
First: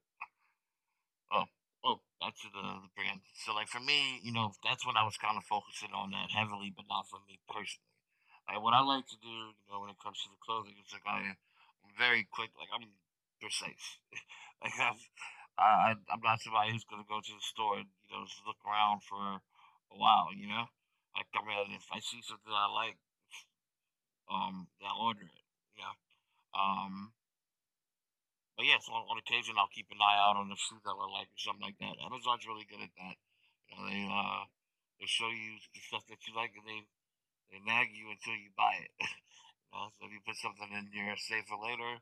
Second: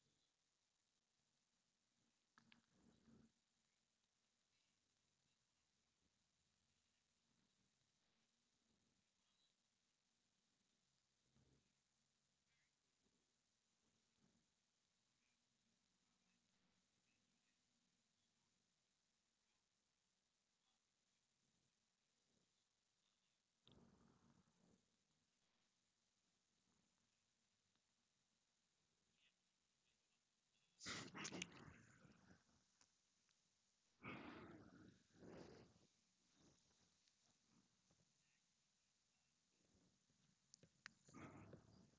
oh, oh, that's the brand. So, like, for me, you know, that's when I was kind of focusing on that heavily, but not for me personally. Like, what I like to do, you know, when it comes to the clothing, it's like I'm very quick. Like, I'm precise. like, I'm not somebody who's gonna go to the store and you know just look around for a while. You know, like I mean, if I see something I like, I'll order it. You know, um, but yes, yeah, so on occasion I'll keep an eye out on the shoes that I like or something like that. Amazon's really good at that. You know, they show you the stuff that you like and they nag you until you buy it. you know, so if you put something in your safe for later,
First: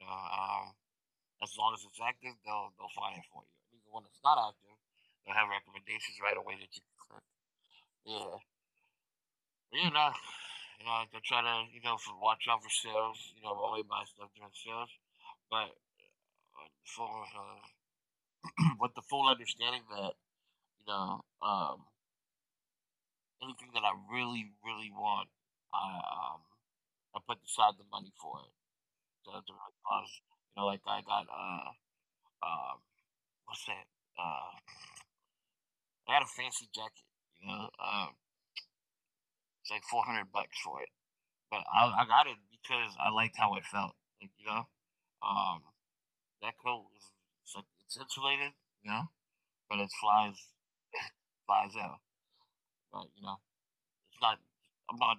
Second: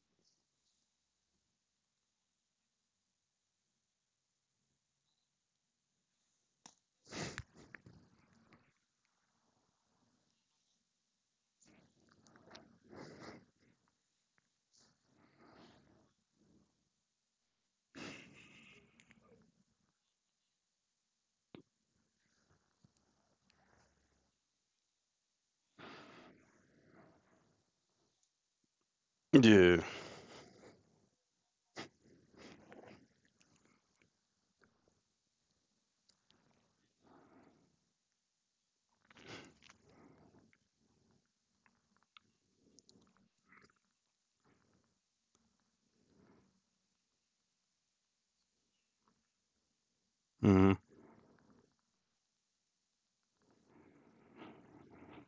uh, um, as long as it's active, they'll find it for you. Even when it's not active, they'll have recommendations right away that you can click. Yeah, you know, they try to, you know, watch out for sales. You know, always buy stuff during sales, but for uh, with the full understanding that you know anything that I really, really want, I um, I put aside the money for it. So that's a really
Yeah.
cause. You know, like I got um, what's that? Uh, I got a fancy jacket. You know, it's like $400 for it, but I got it because I liked how it felt. Like, you know, um, that coat is it's, like, it's insulated. You know, but it flies
Hmm.
out. But you know, it's not. I'm not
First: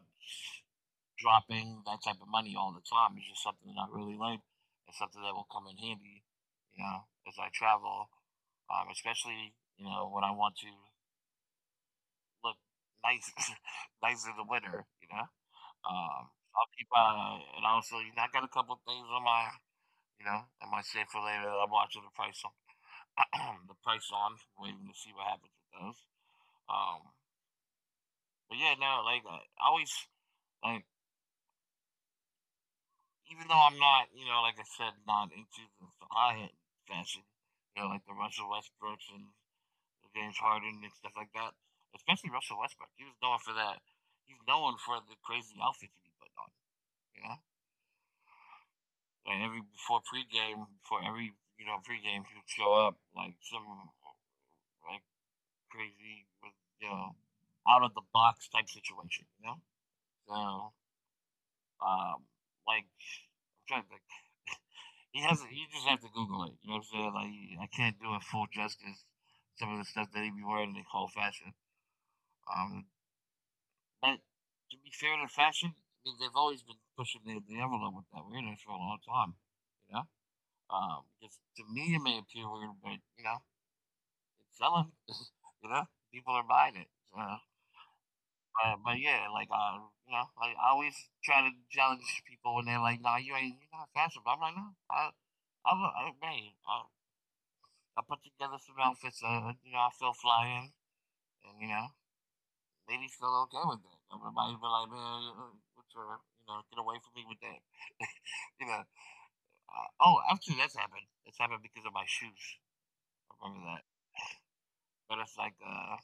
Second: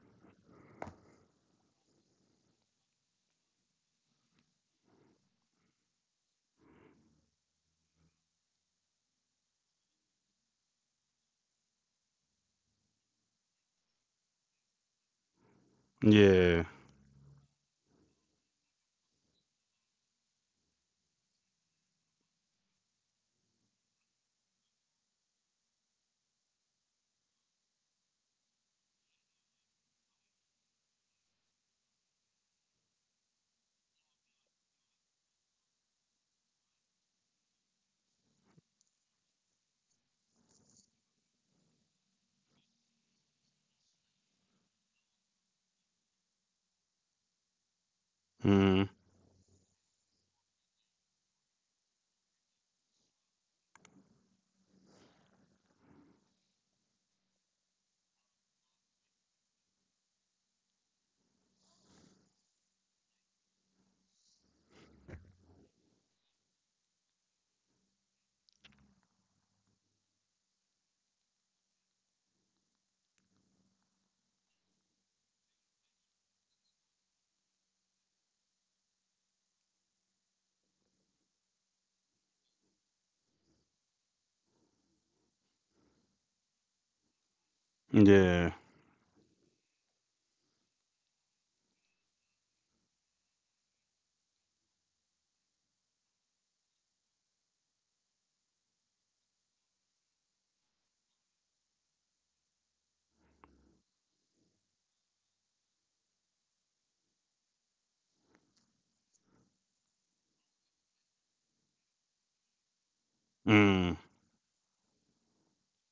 dropping that type of money all the time. It's just something that I really like. It's something that will come in handy, you know, as I travel, especially you know when I want to look nice, nice in the winter, you know. I'll
Yeah.
keep on, and also you know, I got a couple of things on my, you know, in my safe for later that I'm watching the price on, the price on, waiting to see what happens with those. Um, but yeah, no, I always like even though I'm not, you know, like I said, not into the high end fashion, you know, like the Russell Westbrooks and the James Harden and stuff like that. Especially Russell Westbrook, he was known for that. He's known for the crazy outfits he put on. You know,
Hmm.
like every before pregame, before every you know pregame, he would show up like some like crazy, you know, out of the box type situation. So um, like I'm trying to think. He has. You just have to Google it. You know what I'm saying? Like I can't do it full justice. Some of the stuff that he be wearing they call fashion. Um, but to be fair to fashion, I mean, they've always been pushing the envelope with that weirdness for a long time. You know, because to me it may appear weird, but you know, it's selling. You know, people are buying it. So
Yeah.
but yeah, you know, like I always try to challenge people when they're like, "Nah, you ain't, you're not fashion." But I'm like, "No, I man, I put together some outfits. You know, I feel flying, and you know, ladies feel okay with that. Everybody's been like, man, what's your, you know, get away from me with that. You know, oh, actually, that's happened. It's happened because of my shoes. I remember that.
Mm.
But it's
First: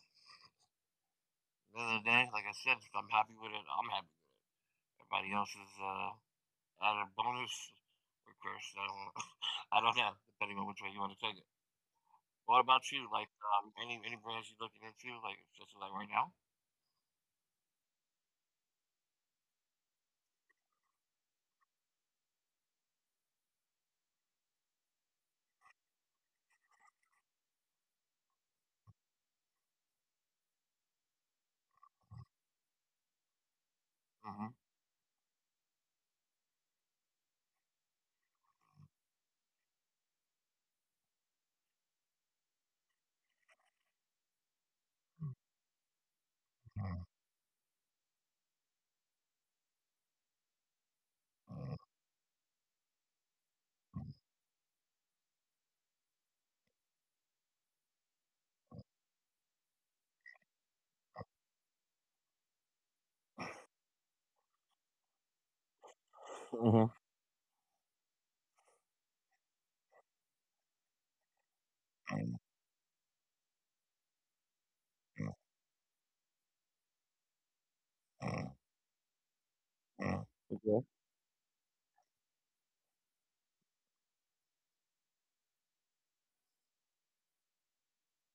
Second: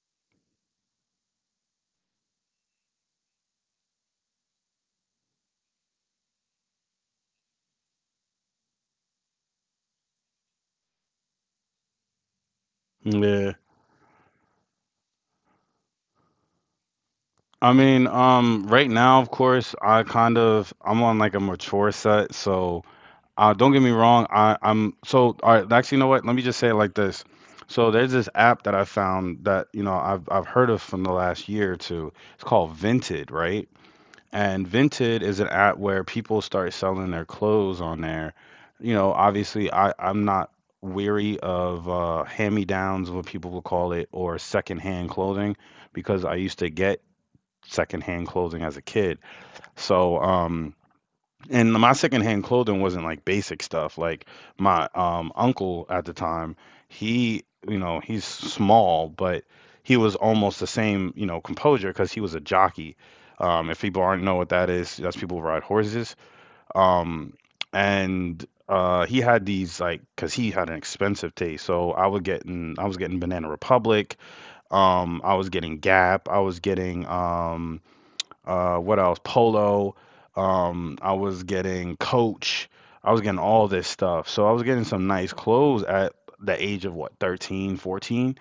the other day, like I said, if I'm happy with it, I'm happy with it. Everybody else is at a bonus or curse. I don't, I don't know. Depending on which way you want to take it. What about you? Like
Yeah.
any brands you're looking into? Like just like right now.
I mean, right now, of course, I kind of I'm on like a mature set, so, don't get me wrong. I, I'm so All right. Actually, you know what? Let me just say it like this. So there's this app that I found that you know I've heard of from the last year or two. It's called Vinted, right?
Mm-hmm.
And Vinted is an app where people start selling their clothes on there. You know, obviously I'm not weary of hand-me-downs, what people will call it, or secondhand clothing because I used to get secondhand clothing as a kid. So and my secondhand clothing wasn't like basic stuff. Like my uncle at the time, he, you know, he's small, but he was almost the same, you know, composure because he was a jockey. If people aren't know what that is, that's people who ride horses.
Hmm.
Um, and he had these like because he had an expensive taste. So
Okay.
I was getting Banana Republic. I was getting Gap. I was getting
Uh-huh.
what else? Polo.
Uh-huh.
I was getting Coach. I was getting all this stuff. So I was getting some nice clothes at the age of what, 13, 14?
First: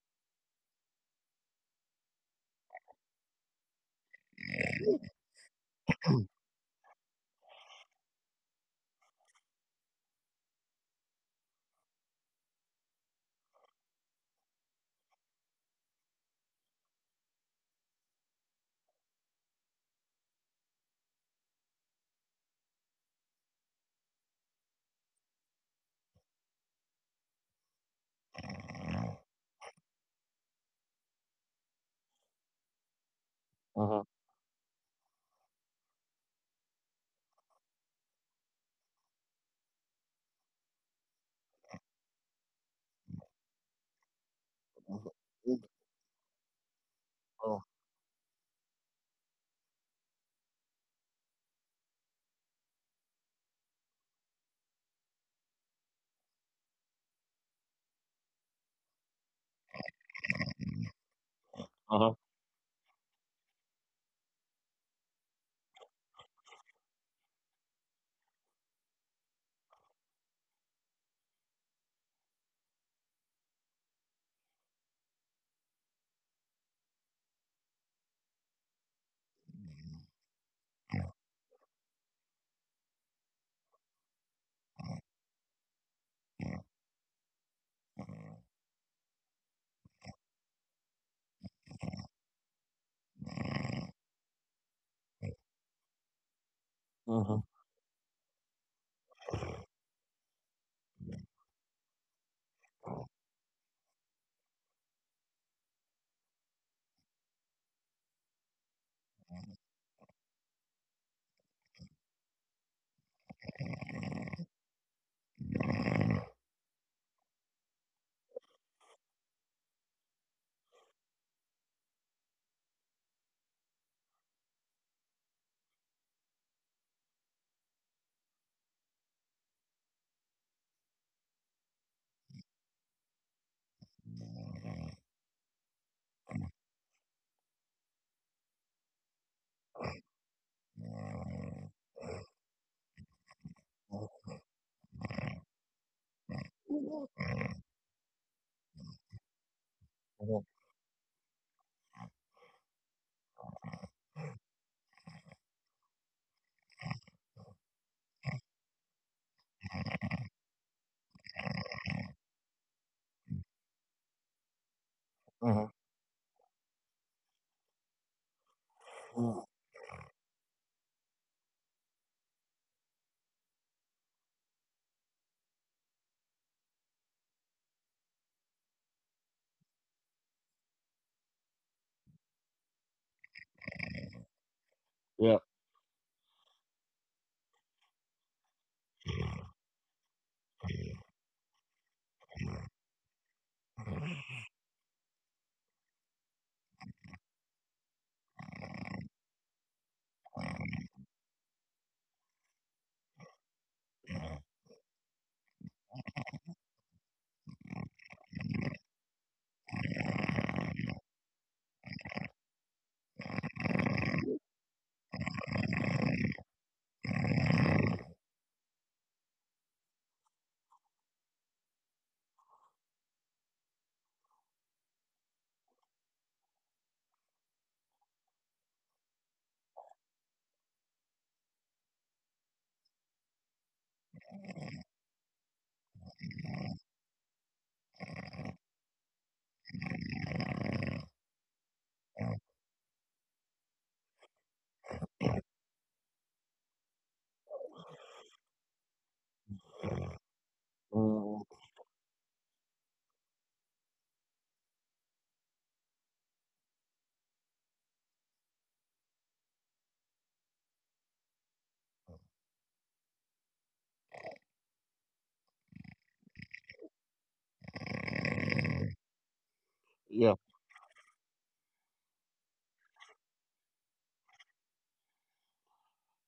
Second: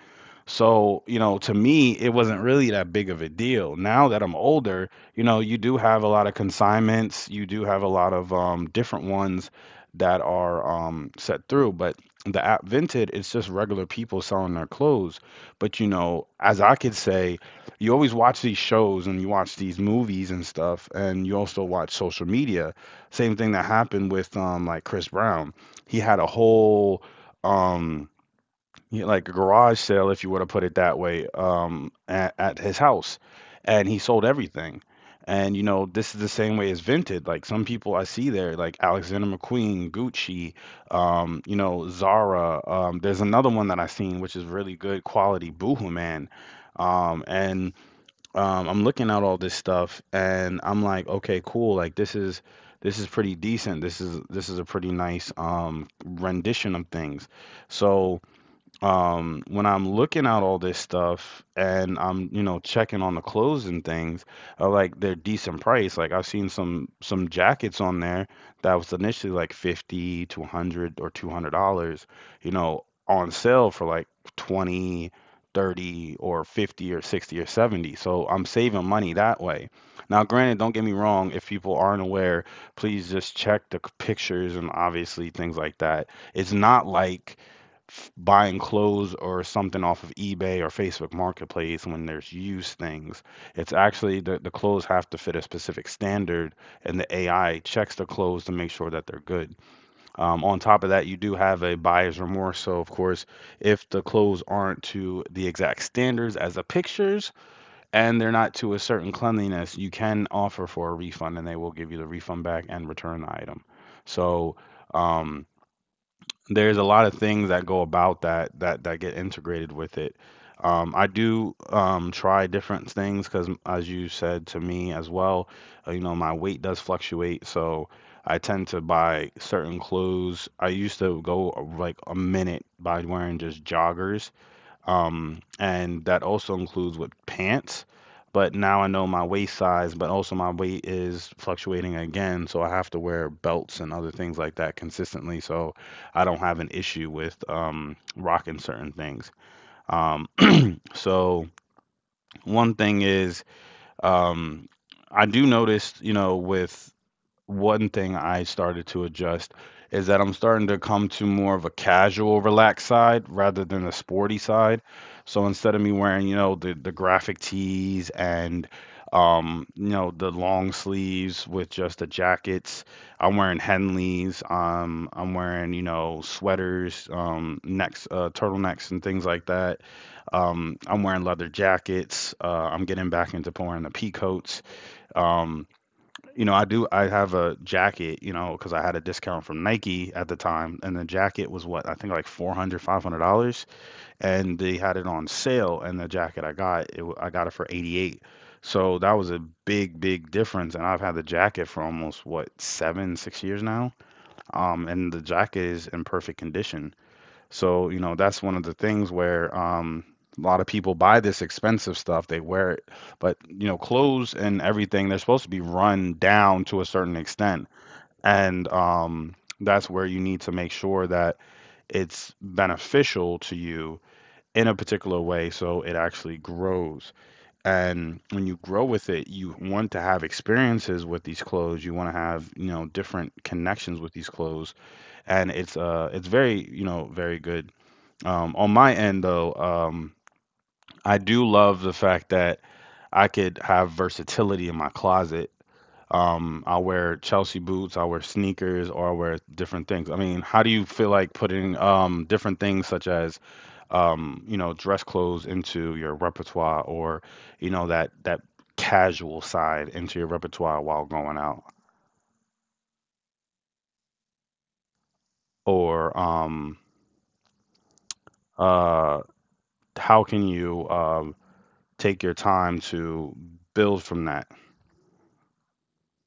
So, you know, to me, it wasn't really that big of a deal. Now that I'm older, you know, you do have a lot of consignments, you do have a lot of different ones that are set through. But the app Vinted, it's just regular people selling their clothes. But, you know, as I could say, you always watch these shows and you watch these movies and stuff, and you also watch social media. Same thing that happened with like Chris Brown. He had a whole um like a garage sale, if you were to put it that way, at his house, and he sold everything. And you know, this is the same way as Vinted. Like some people I see there, like Alexander McQueen, Gucci, you know, Zara. There's another one that I seen which is really good quality, Boohoo Man.
Oh,
And I'm looking at all this stuff and I'm like, okay, cool. Like this is pretty decent. This is a pretty nice rendition of things. So when I'm looking at all this stuff
uh-huh.
and
Uh-huh.
I'm, you know, checking on the clothes and things, like they're decent price. Like I've seen some jackets on there that was initially like 50 to 100 or $200, you know, on sale for like 20, 30 or 50 or 60 or 70, so I'm saving money that way. Now granted, don't get me wrong, if people aren't aware, please just check the pictures and obviously things like that. It's not like
Uh-huh.
buying clothes or something off of eBay or Facebook Marketplace when there's used things. It's actually the clothes have to fit a specific standard, and the
Uh-huh.
AI checks the clothes to make sure that they're good. On top of that, you do have a buyer's remorse. So, of course, if the clothes aren't to the exact standards as the pictures and they're not to a certain cleanliness, you can offer for a refund and they will give you the refund back and return the item. So, um, there's a lot of things that go about that that get integrated with it. I do try different things because, as you said to me as well, you know, my weight does fluctuate, so I tend to buy certain clothes. I used to go like a minute by wearing just joggers, and that also includes with pants. But now I know my waist size, but also my weight is fluctuating again, so I have to wear belts and other things like that consistently, so I don't have an issue with rocking certain things. Um,
Uh-huh.
so one thing is, um, I do notice, you know, with one thing I started to adjust is that I'm starting to come to more of a casual, relaxed side rather than a sporty side. So
Uh-huh.
instead of me wearing, you know, the graphic tees and, you know, the long sleeves with just the jackets, I'm wearing Henleys, I'm wearing, you know, sweaters, turtlenecks and things like that. I'm wearing leather jackets. I'm getting back into pouring the pea coats.
Yeah.
Um, you know, I do. I have a jacket, you know, because I had a discount from Nike at the time, and the jacket was what I think like 400, $500, and they had it on sale. And the jacket I got, I got it for 88. So that was a big, big difference. And I've had the jacket for almost what seven, 6 years now. And the jacket is in perfect condition. So, you know, that's one of the things where, a lot of people buy this expensive stuff. They wear it, but, you know, clothes and everything, they're supposed to be run down to a certain extent. And that's where you need to make sure that it's beneficial to you in a particular way so it actually grows. And when you grow with it, you want to have experiences with these clothes. You want to have, you know, different connections with these clothes. And it's very, you know, very good on my end. Though, I do love the fact that I could have versatility in my closet. I'll wear Chelsea boots, I'll wear sneakers, or I'll wear different things. I mean, how do you feel like
Mm,
putting, different things such as, you know, dress clothes into your repertoire or, you know, that casual side into your repertoire while going out? Or uh how
yeah.
can you take your time to build from that?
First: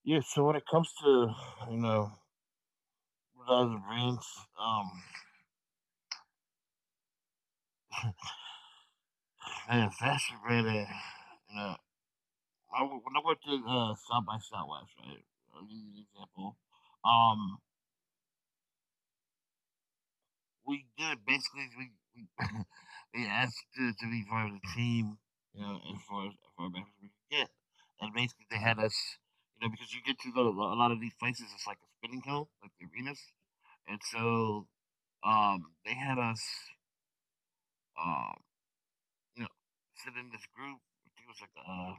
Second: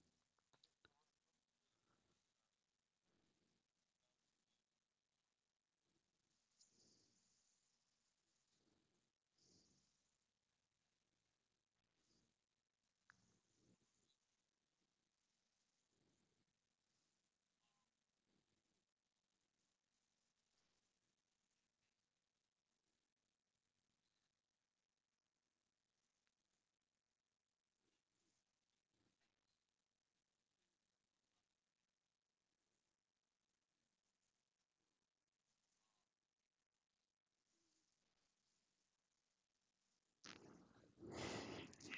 Yeah. So when it comes to you know what other brands, um, man, fashion brand, you know, when I went to South by Southwest, right? I'll give you an example. Um, we good. Basically, we, we asked to be part of the team, you know, as far back as we could get. And basically, they had us, you know, because you get to the, a lot of these places, it's like a spinning hill, like the arenas, and so they had us, um, you know, sit in this group. I think it was like,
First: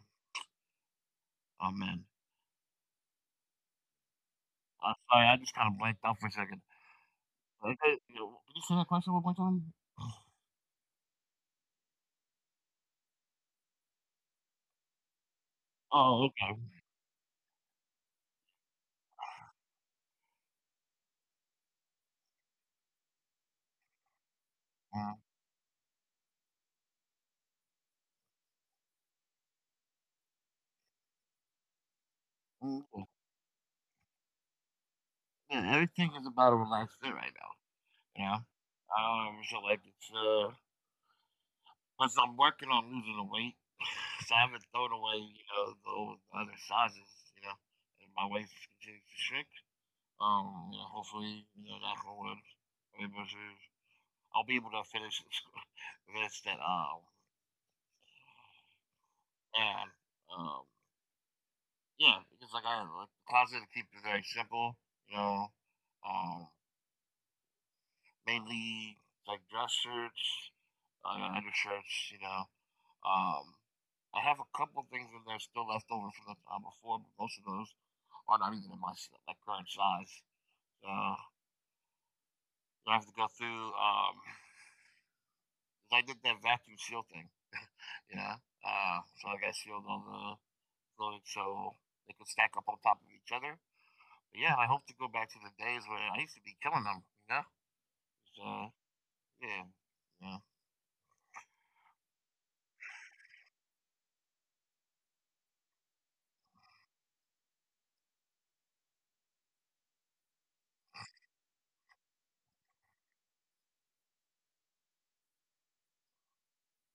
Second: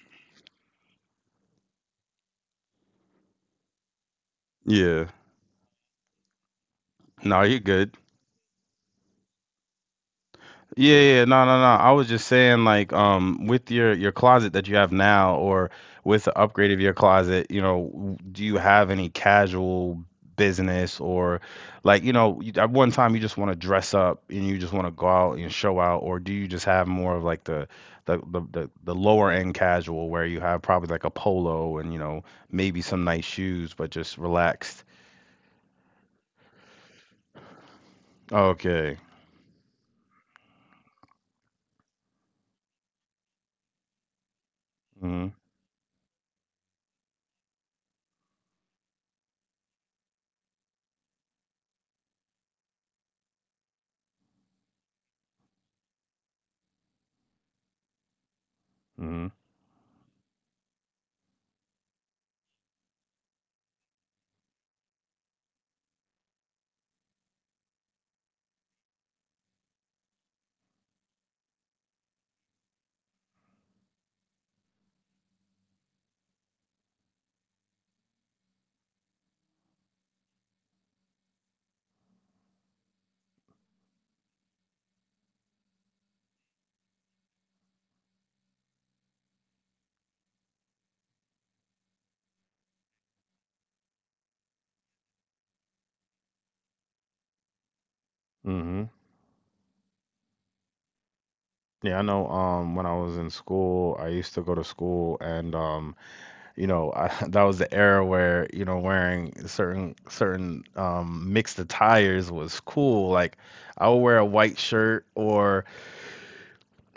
oh man,
Yeah.
sorry, I just kind of blanked out for a second.
No, you're good.
Okay, you know, did you say that question one more time?
Yeah, yeah, no, no, no. I was just saying, like, with your closet that you have now, or
Oh,
with the
okay.
upgrade of your closet, you know, do you have any casual business or, like, you know, you, at one time you just want to dress up and you just want to go
Uh,
out and show out, or do you just have more of like the lower end casual where you have probably like a polo and, you know,
mm,
maybe some
cool.
nice shoes, but just relaxed.
Yeah, everything is about a relaxed fit right now. Yeah.
Okay.
So like it's plus I'm working on losing the weight, so I haven't thrown away
Mm-hmm.
you know those other sizes. You know, and my waist continues to shrink. You know, hopefully you know knock on wood, I'm able to, I'll be able to finish this, finish that
Mm-hmm.
and um yeah because like I like the closet I keep is very simple. You know, um, mainly like dress shirts, undershirts. You know, Um, I have a couple things in there still left over from the time before, but most of those are not even in my like current size. So I have to go through. I did that vacuum seal thing, you know. So I got sealed on the building so they could stack up on top of each other. But yeah, I hope to go back to the days where I used to be killing them, you know. So
Mm-hmm.
yeah, yeah.
Yeah, I know. When I was in school, I used to go to school, and, you know, I, that was the era where, you know, wearing certain mixed attires was cool. Like, I would wear a white shirt or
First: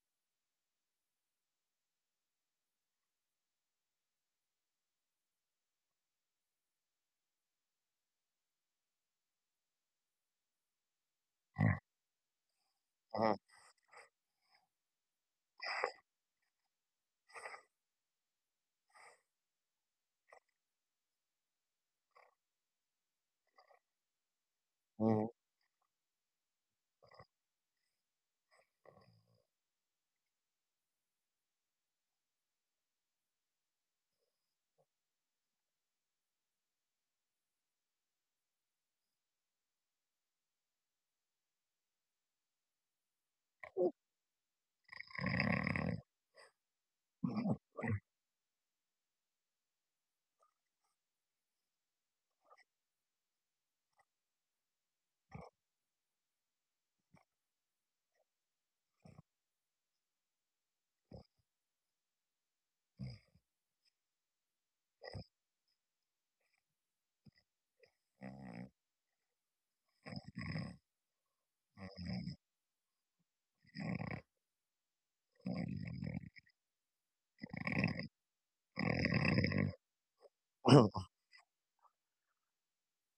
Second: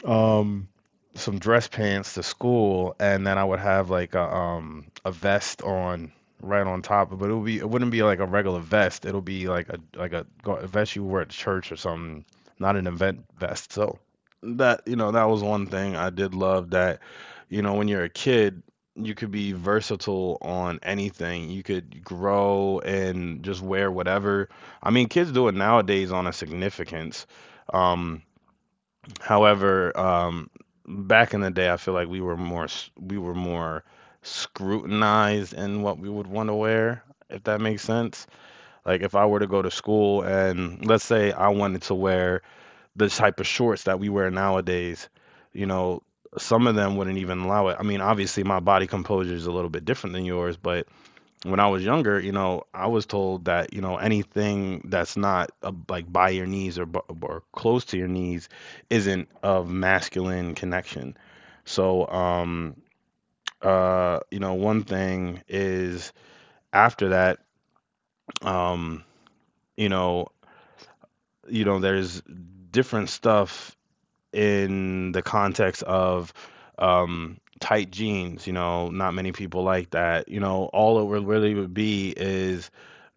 um some dress pants to school and then I would have like a vest on right on top, but it would be, it wouldn't be like a regular vest, it'll be like a a vest you wear at church or something, not an event
Uh,
vest. So that, you know, that was one thing I did love, that you know when you're a kid you could be versatile on anything. You could grow and just wear whatever. I mean,
mm.
kids do it nowadays on a significance. um However, back in the day, I feel like we were more we were more scrutinized in what we would want to wear, if that makes sense. Like if I were to go to school and let's say I wanted to wear the type of shorts that we wear nowadays, you know, some of them wouldn't even
Mm.
allow it. I mean, obviously my body composure is a little bit different than yours, but when I was younger, you know, I was told that, you know, anything that's not, like by your knees or, or close to your knees isn't of masculine connection. So, you know, one thing is after that, um, you know, you know, there's different stuff in the context of, tight jeans. You know, not many people like that. You know,
Mm.
all it would really would be is,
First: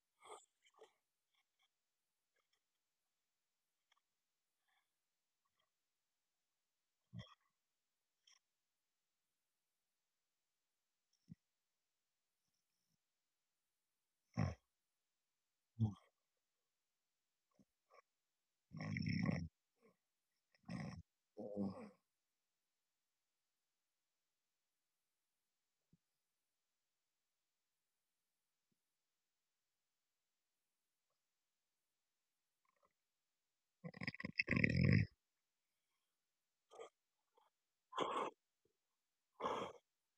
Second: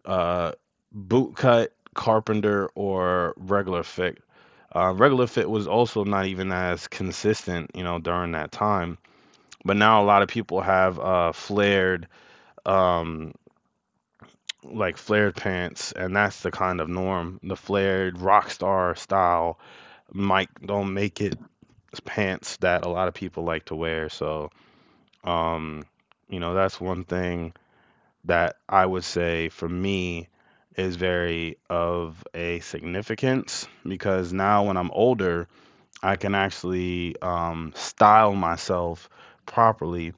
uh, boot cut, carpenter, or regular fit. Regular fit was also not even as consistent, you know, during that time. But now a lot of people have, flared, um, like flared pants, and that's the kind of norm. The flared rock star style. Mike, don't make it pants that a lot of people like to wear. So, um, you know, that's one thing that I would say for me is very of a significance because now when I'm older, I can actually, style myself properly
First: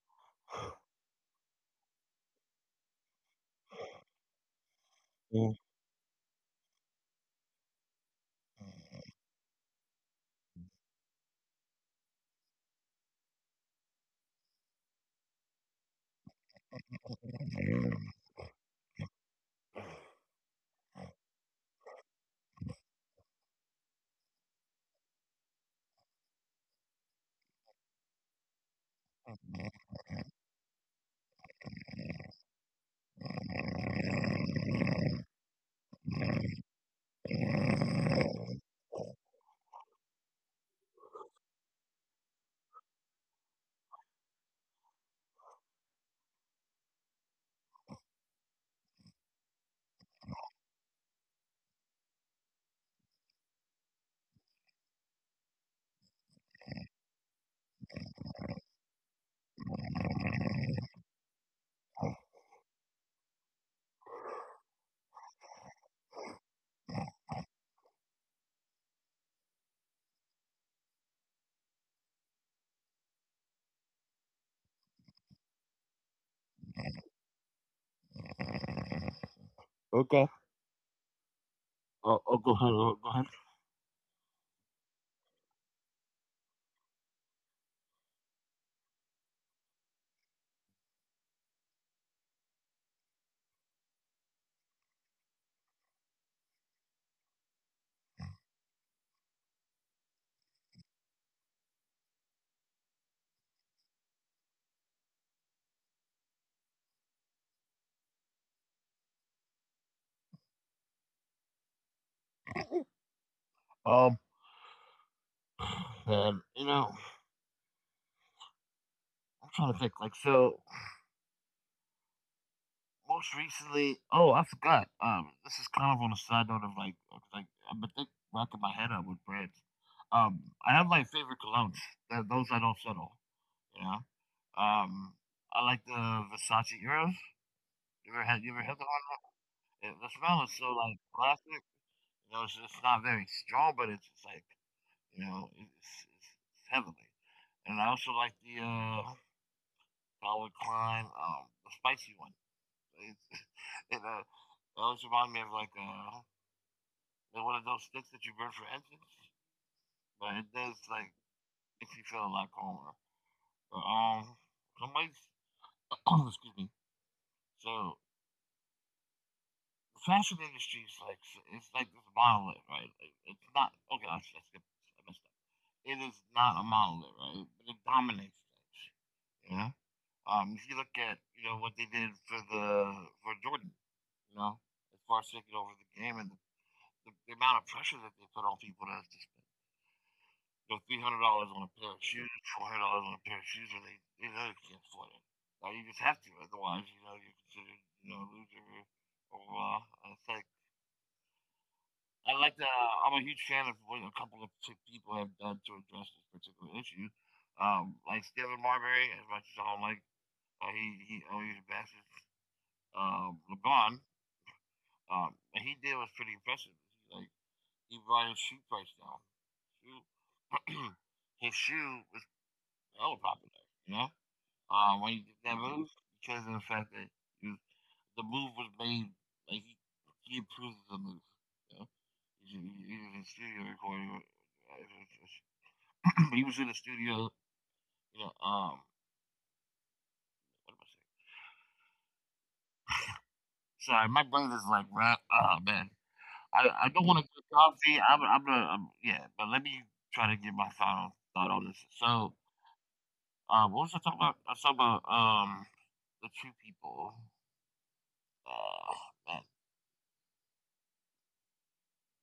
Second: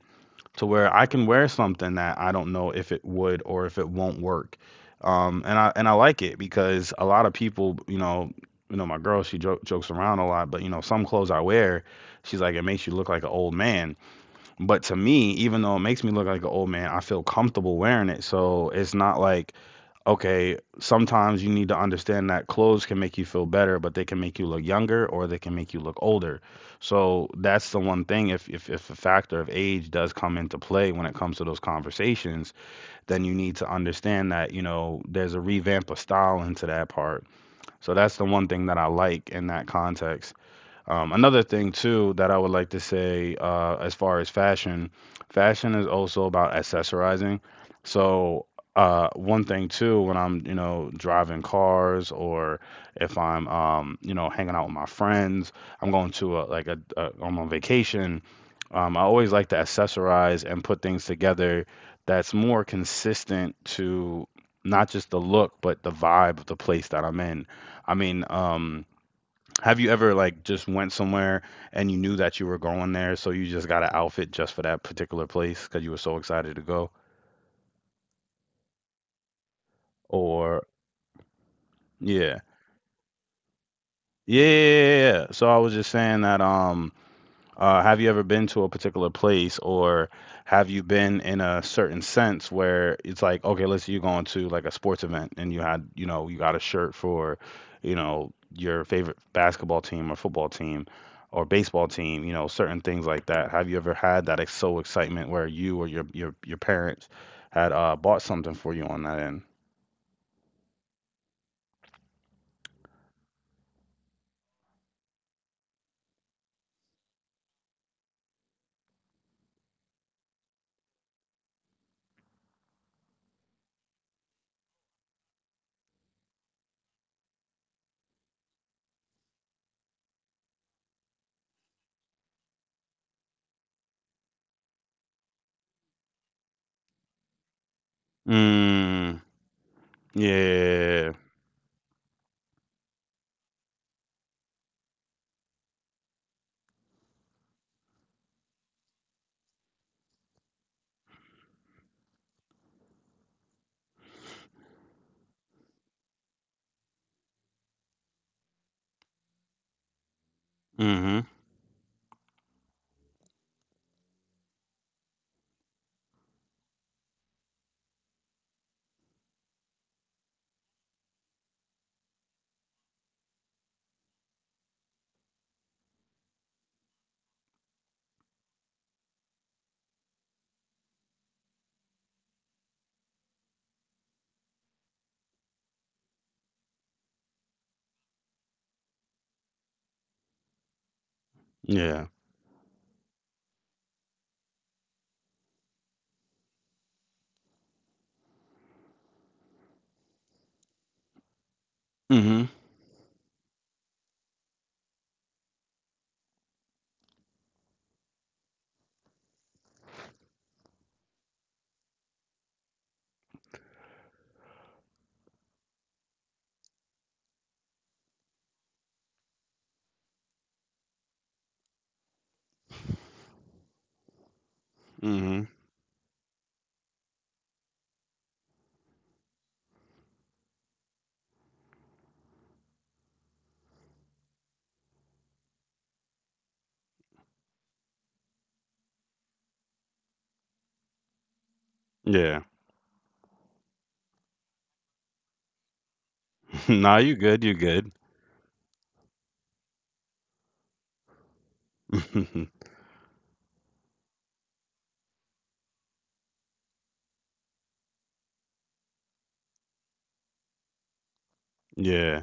to where I can wear something that I don't know if it would or if it won't work. And I like it because a lot of people, you know, my girl, she jokes around a lot, but you know, some clothes I wear, she's like, it makes you look like an old man. But to me, even though it makes me look like an old man, I feel comfortable wearing it. So it's not like okay, sometimes you need to understand that clothes can make you feel better, but they can make you look younger or they can make you look older. So that's the one thing. If the factor of age does come into play when it comes to those conversations, then you need to understand that, you know, there's a revamp of style into that part. So that's the one thing that I like in that context. Another thing too that I would like to say, as far as fashion, fashion is also about accessorizing. So, one thing too, when I'm, you know, driving cars or if I'm, you know, hanging out with my friends, I'm going to a, like a I'm on vacation. I always like to accessorize and put things together that's more consistent to not just the look but the vibe of the place that I'm in. I mean. Have you ever like just went somewhere and you knew that you were going there, so you just got an outfit just for that particular place because you were so excited to go?
Okay.
Or
Oh,
yeah.
oh, go ahead, go ahead.
Yeah, yeah, yeah, yeah, yeah. So I was just saying that, have you ever been to a particular place or have you been in a certain sense where it's like, okay, let's say you're going to like a sports event and you had, you know, you got a shirt for, you know, your favorite basketball team or football team or baseball team, you know, certain things like that. Have you ever had that ex so excitement where you or your parents had bought something for you on that end?
Um, and you know, I'm trying to think. Like, so most recently, oh, I forgot. This is kind of on a side note of like, I've been think, racking my head up with brands. Um, I have like favorite colognes. That, those I don't settle. You know. Um, I like the Versace Euros. You ever had? You ever had the one?
Mm,
Yeah, the smell is so like
yeah.
classic. You know, it's not very strong, but it's, just like you know, it's heavenly. And I also like the Calvin Klein, the spicy one. It's- it always reminds me of like one of those sticks that you burn for incense, but it does like
Mm-hmm.
makes you feel a lot calmer. But, somebody's excuse me. So the fashion industry is like it's like this monolith, right? Like, it's not okay. Skipped- I messed up. It is not a monolith, right? But it dominates things. You know. If you look at you know what they did for the for Jordan, you know, as far as taking over the game and the amount of pressure that they put on people that has to spend you know, $300 on a pair of
Yeah.
shoes, $400 on a pair of shoes, and they know they can't afford it. Like you just have to, otherwise you know you're considered you know a loser or it's like I
Mm-hmm.
like that. I'm a huge fan of what a couple of people have done to address this particular issue. Like Stephen Marbury, as much as I don't like, he always oh, bashes LeBron. And he did was pretty impressive. Like he brought his shoe price down. Shoe, his shoe was hella popular. You know, when he did
Mm-hmm.
that move, because of the fact that he was, the move was made like he approved of the move. You know? He was in the studio recording. he was in the studio. You know, what am I saying?
Yeah.
Sorry, my brain is like, right, oh man, I
Nah,
don't
you
want to go
good, you good.
coffee. Yeah, but let me try to get my final thought on this. So, What was I talking about? I was talking about the two people. Uh, man.
Yeah.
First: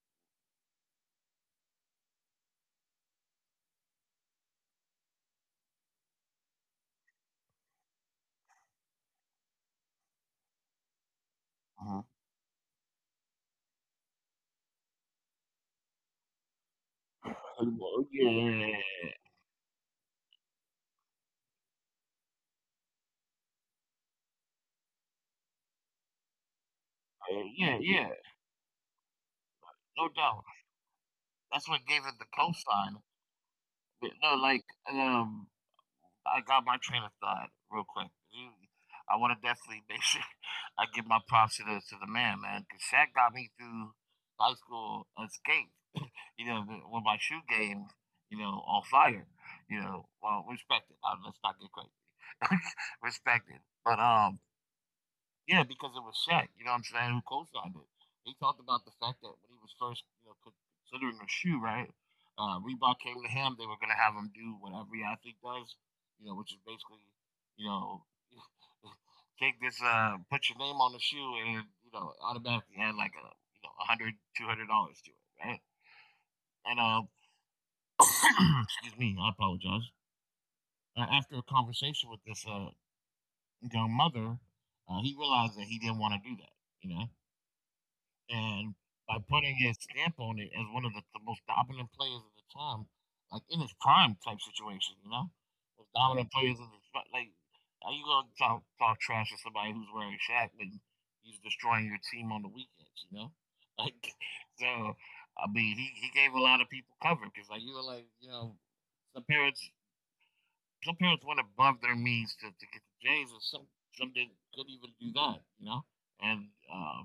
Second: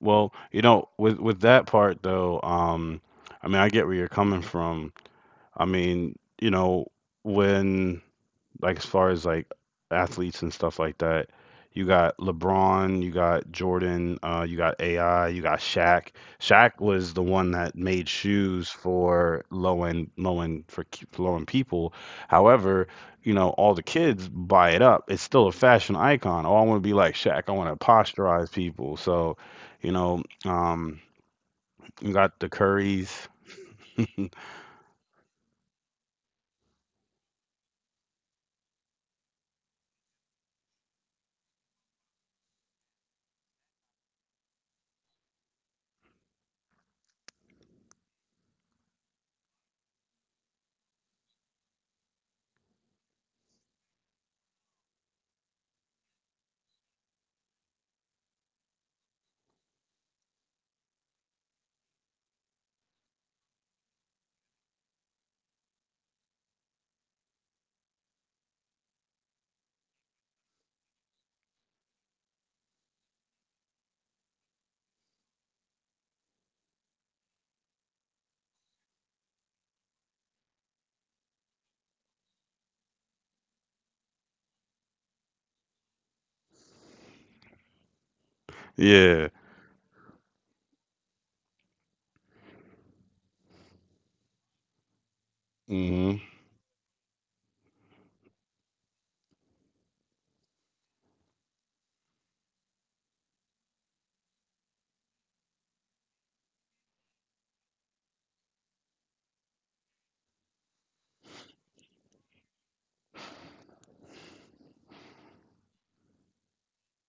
Well, you know, with that part though, I mean, I get where you're coming from. I mean, when, like, as far as like athletes and stuff like that. You got
Hmm.
LeBron, you got Jordan, you got AI, you got Shaq. Shaq was the one that made
Well, Yeah, yeah,
shoes
yeah,
for low end for low end people. However, you know all the kids buy it up. It's still a fashion icon. Oh, I want to be like Shaq.
yeah,
I
uh,
want to
yeah,
posturize people. So, you
no
know,
doubt.
um,
That's what gave
you
it the
got the
cosign.
Currys.
But no, like um, I got my train of thought real quick. You- I want to definitely make sure I give my props to the man, man, because Shaq got me through high school unscathed. You know, the, with my shoe game, you know, on fire. You know, well, respect it. Let's not get crazy. Respect it. But, yeah, because it was Shaq, you know what I'm saying, who co signed it. He talked about the fact that when he was first, you know, considering a shoe, right? Reebok came to him. They were going to have him do what every athlete does, you know, which is basically, you know, take this, put your name on the shoe, and, you know, automatically add like a, you know, a hundred, $200 to it, right? And excuse me, I apologize. After a conversation with this young mother, he realized that he didn't want to do that, you know. And by
Yeah.
putting his stamp on it as one of the most dominant players of the time, like in his prime type situation, you know, most
Hmm.
dominant players of the fi- like, how you gonna talk, trash to somebody who's wearing Shaq when he's destroying your team on the weekends, you know? Like, so I mean, he gave a lot of people cover because like you were like, you know, some parents some parents went above their means to get the J's, and some didn't couldn't even do that, you know. And uh,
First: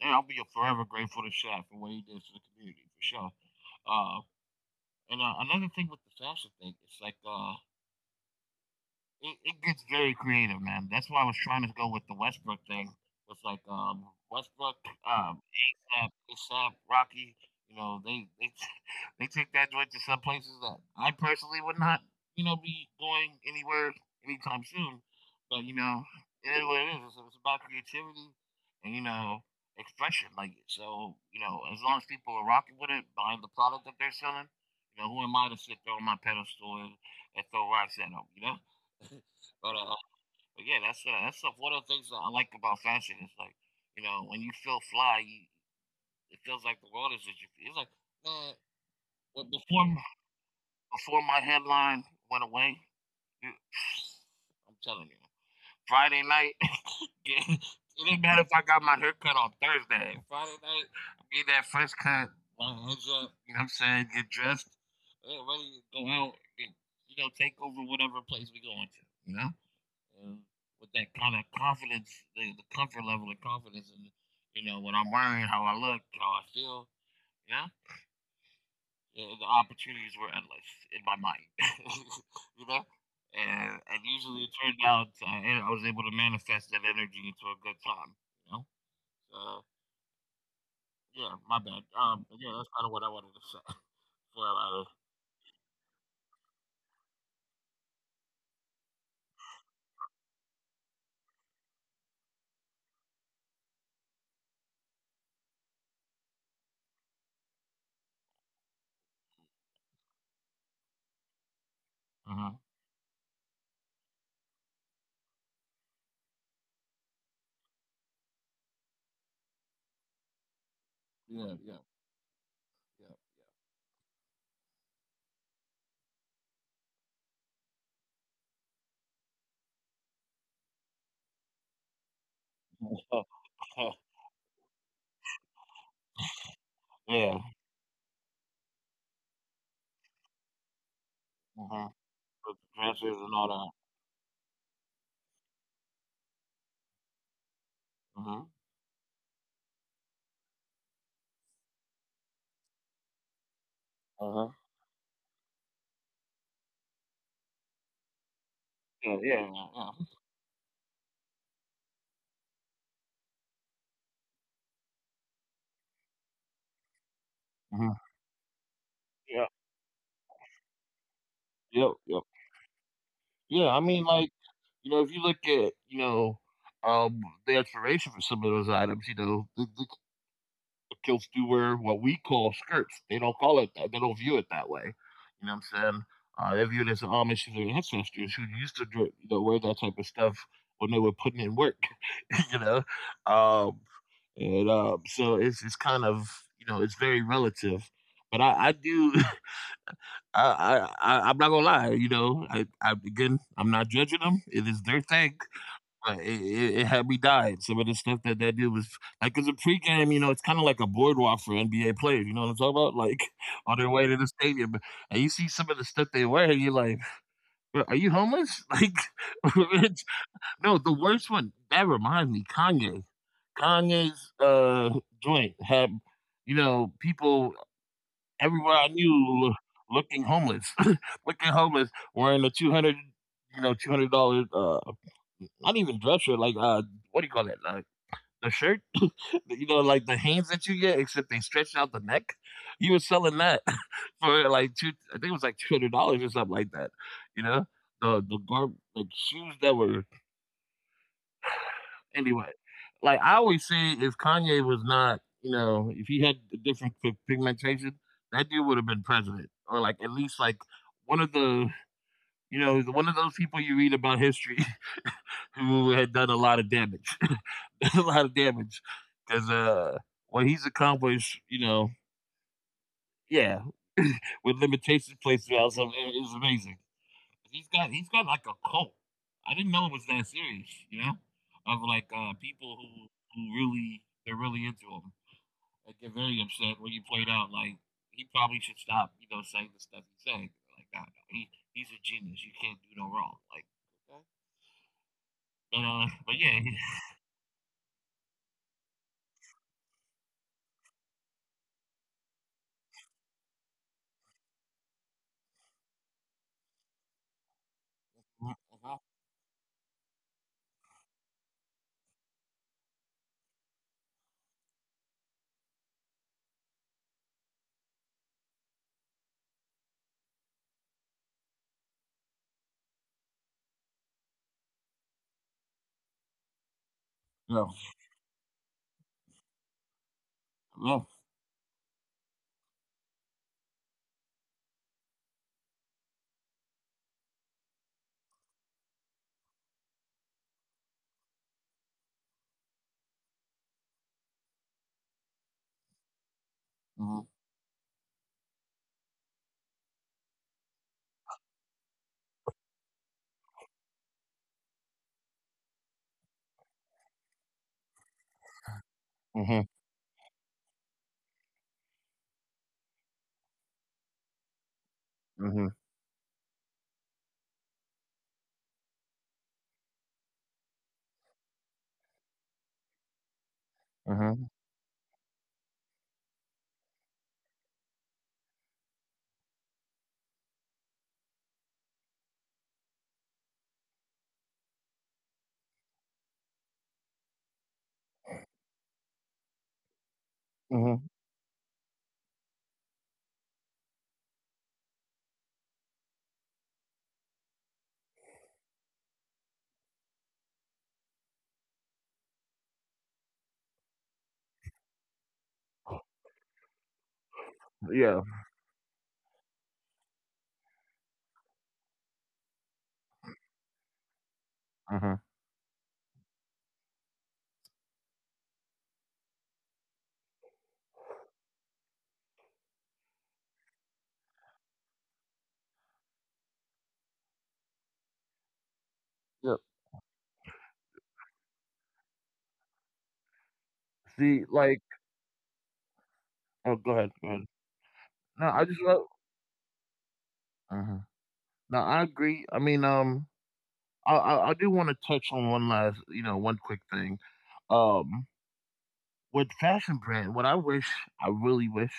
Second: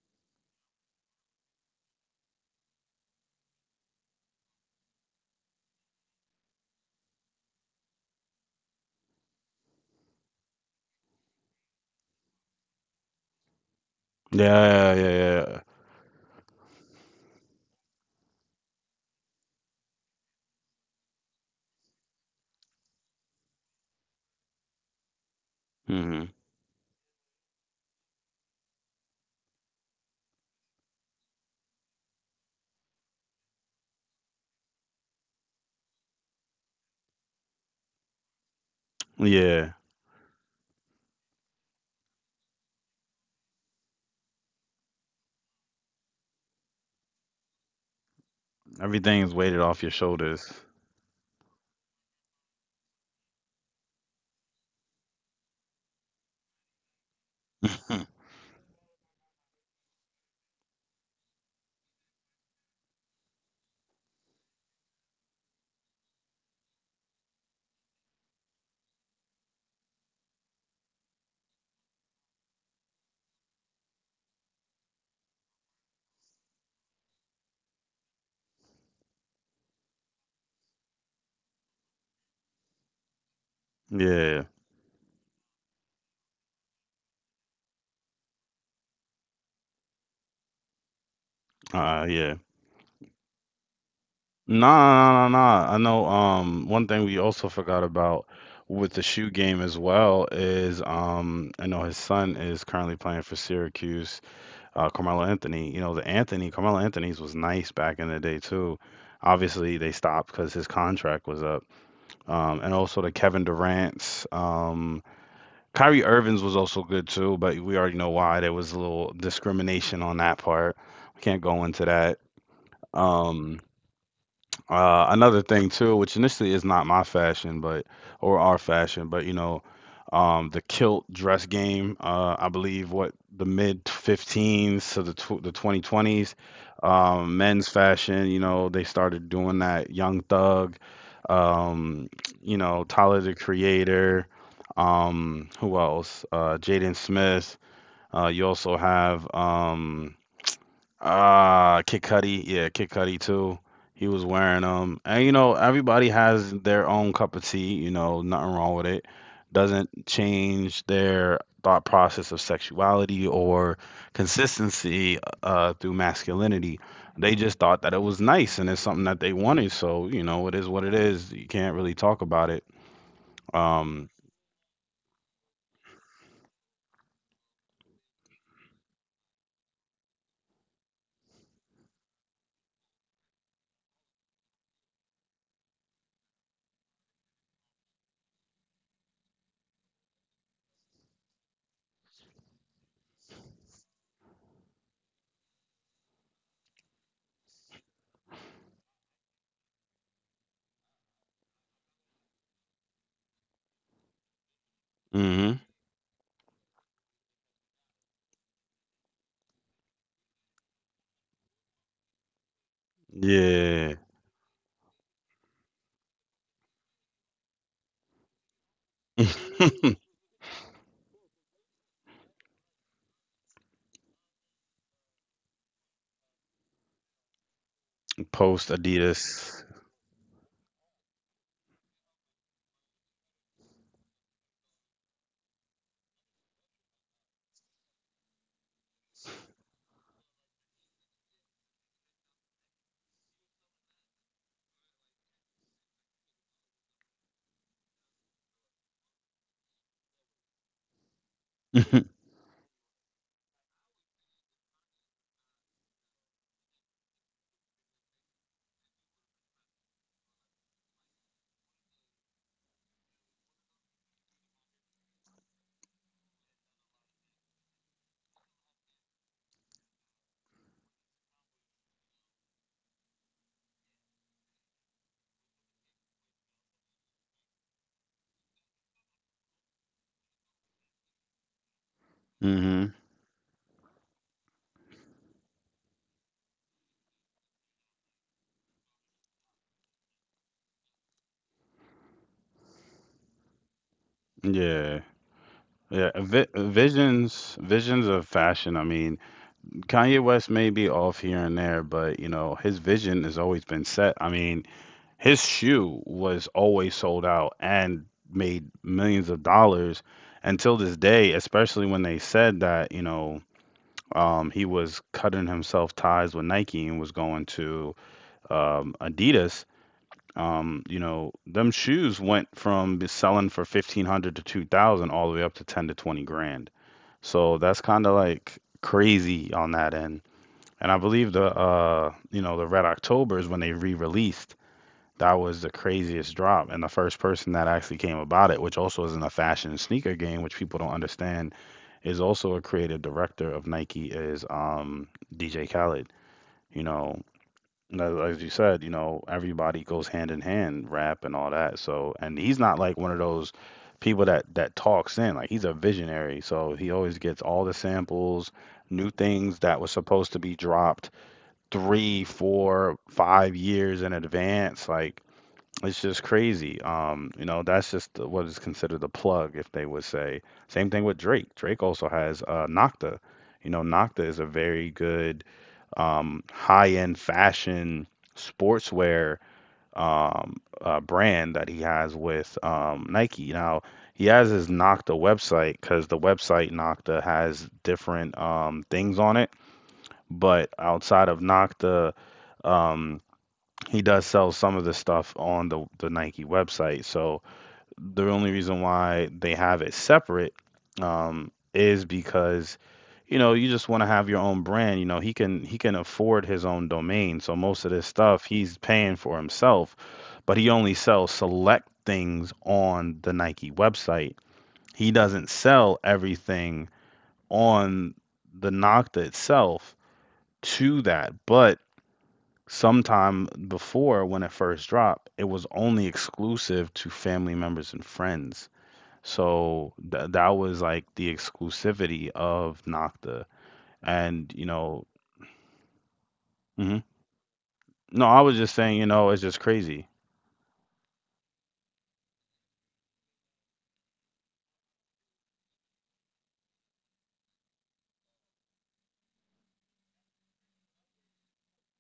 and I'll be forever grateful to Shaq for what he did for the community for sure. Uh, and another thing with the fashion thing, it's like it, it gets very creative, man. That's why I was trying to go with the Westbrook thing. With like Westbrook,
Yeah, yeah, yeah.
ASAP, ASAP, Rocky. You know, they they take that joint to some places that I personally would not, be going anywhere anytime soon. But you know,
Hmm.
it is what it is. It's about creativity and expression. Like so, you know, as long as people are rocking with it, buying the product that they're selling, you know, who am I to sit there on my pedestal and throw rocks at them? You know.
Yeah.
But uh, but yeah, that's one of the things that I like about fashion. It's like you know when you feel fly, you, it feels like the world is at your feet. It's like man,
Everything's
well,
weighted off your shoulders.
before my headline went away, you, I'm telling you, Friday night. get- it didn't matter if I got my hair cut on Thursday. Friday night, I'm getting that fresh cut. My head's up. You know what I'm saying? Get dressed. Ready to go out. And, you know, take over whatever place we going to. You know uh, with that kind of confidence, the comfort level of confidence, and you know what I'm wearing, how I look, how I feel. Yeah, yeah, the opportunities were endless in my mind. you know, and
Yeah.
usually it turned out, I was able to manifest that energy into a good time. You know, so yeah, my bad.
Uh yeah.
But yeah, that's kind of what I wanted to say. Before I,
Nah, nah, nah, nah. Nah. I know one thing we also forgot about with the shoe game as well is I know his son is currently playing for Syracuse, Carmelo Anthony. You know, Carmelo Anthony's was nice back in the day too. Obviously they stopped because his contract was up.
uh-huh.
And also the Kevin Durant's, Kyrie Irvin's was also good too, but we already know why there was a little discrimination on that part. We can't
Yeah,
go
yeah,
into that.
yeah.
Um, Another thing too, which initially is not my fashion, but or our fashion, but the kilt dress game. I believe what the mid 15s to the 2020s,
yeah.
men's fashion. You know, they started doing that. Young Thug,
Uh-huh.
um,
With dresses
Tyler
and
the
all that.
Creator. Who else? Jaden Smith.
Uh-huh.
You also have. Kid Cudi, yeah, Kid Cudi too. He was
Uh-huh.
wearing them, and you know everybody has their own cup of tea. You know, nothing wrong with it.
Yeah, yeah, yeah,
Doesn't
yeah.
change their thought process of sexuality or consistency through masculinity. They just thought
Mhm.
that it was nice and it's something that they
Yeah.
wanted. So, it is what it is. You can't
Yep,
really
yep.
talk about it.
Yeah, I mean,
Um,
like, you know, if you look at, you know, the explanation for some of those items, you know, the kilts do wear what we call skirts. They don't call it that. They don't view it that way. You know what I'm saying? They view it as an homage to their ancestors who used to, you know, wear that type of stuff when they were putting in work. you know, um, and so it's kind of, you know, it's very relative. But I do. I'm not gonna lie. You know, I again, I'm not judging them. It is their thing,
hmm,
but it had me dying. Some of the stuff that that dude was like, cause a pregame, you know, it's kind of like a boardwalk for NBA players. You know what I'm talking about? Like on their
yeah.
way to the stadium, and you see some of the stuff they wear, and you're like, "Bro, are you homeless? Like, it's- no, the worst one. That reminds me, Kanye. Kanye's joint had, you know, people
Post
everyone I
Adidas.
knew looking homeless, looking homeless, wearing a two hundred, you know, $200. Not even dress shirt, like what do you call that? The shirt, you know, like the hands that you get, except they stretch out the neck. He was selling that for like two. I think it was like $200 or something like that. You know, the garb like shoes that were anyway, like I always say, if Kanye was not, you know, if he had a different pigmentation, that dude would have been president, or like at least like one of the, you know, one of those people you read about history who had done a lot of damage, a lot of damage, because what he's accomplished, you know, yeah, with limitations placed throughout, so it is amazing. He's got like a cult. I didn't know it was that serious, you know, of like people
Hmm.
who really they're really into him. I get very upset when you played out like he probably should stop, you know, saying the stuff he's saying. Like, nah, no, he's a genius. You can't do no wrong. Like, okay.
Yeah. Yeah,
But yeah,
visions of fashion. I mean, Kanye West may be off here and there, but his vision has always been set. I mean, his shoe was always sold out and made
uh-huh.
millions of dollars until this day, especially when they said that, he was cutting himself ties with Nike and was going to Adidas. Them shoes went from selling for 1,500 to 2,000 all the way up to 10 to 20 grand, so
yeah,
that's kind of like crazy on that end. And I
yeah,
believe the you know the Red Octobers, when they re-released, that was the craziest drop. And the first person that actually came about it, which also isn't a fashion sneaker game, which people don't understand, is also a creative director of Nike is DJ Khaled. You know,
mhm,
no, as you said, everybody goes hand in hand, rap and all that. So, and he's not like one of those people that talks in. Like, he's a visionary, so he always gets all the samples, new things
mhm.
that was supposed to be dropped 3, 4, 5 years in advance. Like,
Mhm.
it's just crazy. That's just what is considered a plug, if they would say. Same thing with Drake. Drake also has Nocta. You know, Nocta is a
Mhm.
very good high-end fashion sportswear brand that he has with Nike. Now, he has his Nocta website because the website Nocta has different things on it. But
Mhm.
outside of Nocta, um, he does sell some of the stuff on the Nike website. So the only reason why they have it separate is because you just want to have your own brand. You know he can afford his own domain, so most of this
Yeah.
stuff he's paying for himself, but he only sells select things on the Nike website. He
Mhm.
doesn't sell everything on the Nocta itself to that, but sometime before, when it first dropped, it was only exclusive to family members and friends.
Yep.
So that was, like, the exclusivity of Nocta,
See,
and,
like, oh,
mhm.
go ahead. Go ahead.
No, I
No,
was
I
just
just
saying,
love.
it's just crazy.
Mhm. No, I agree. I mean, I do want to touch on one last, you know, one quick thing. Um, with fashion brand, I really wish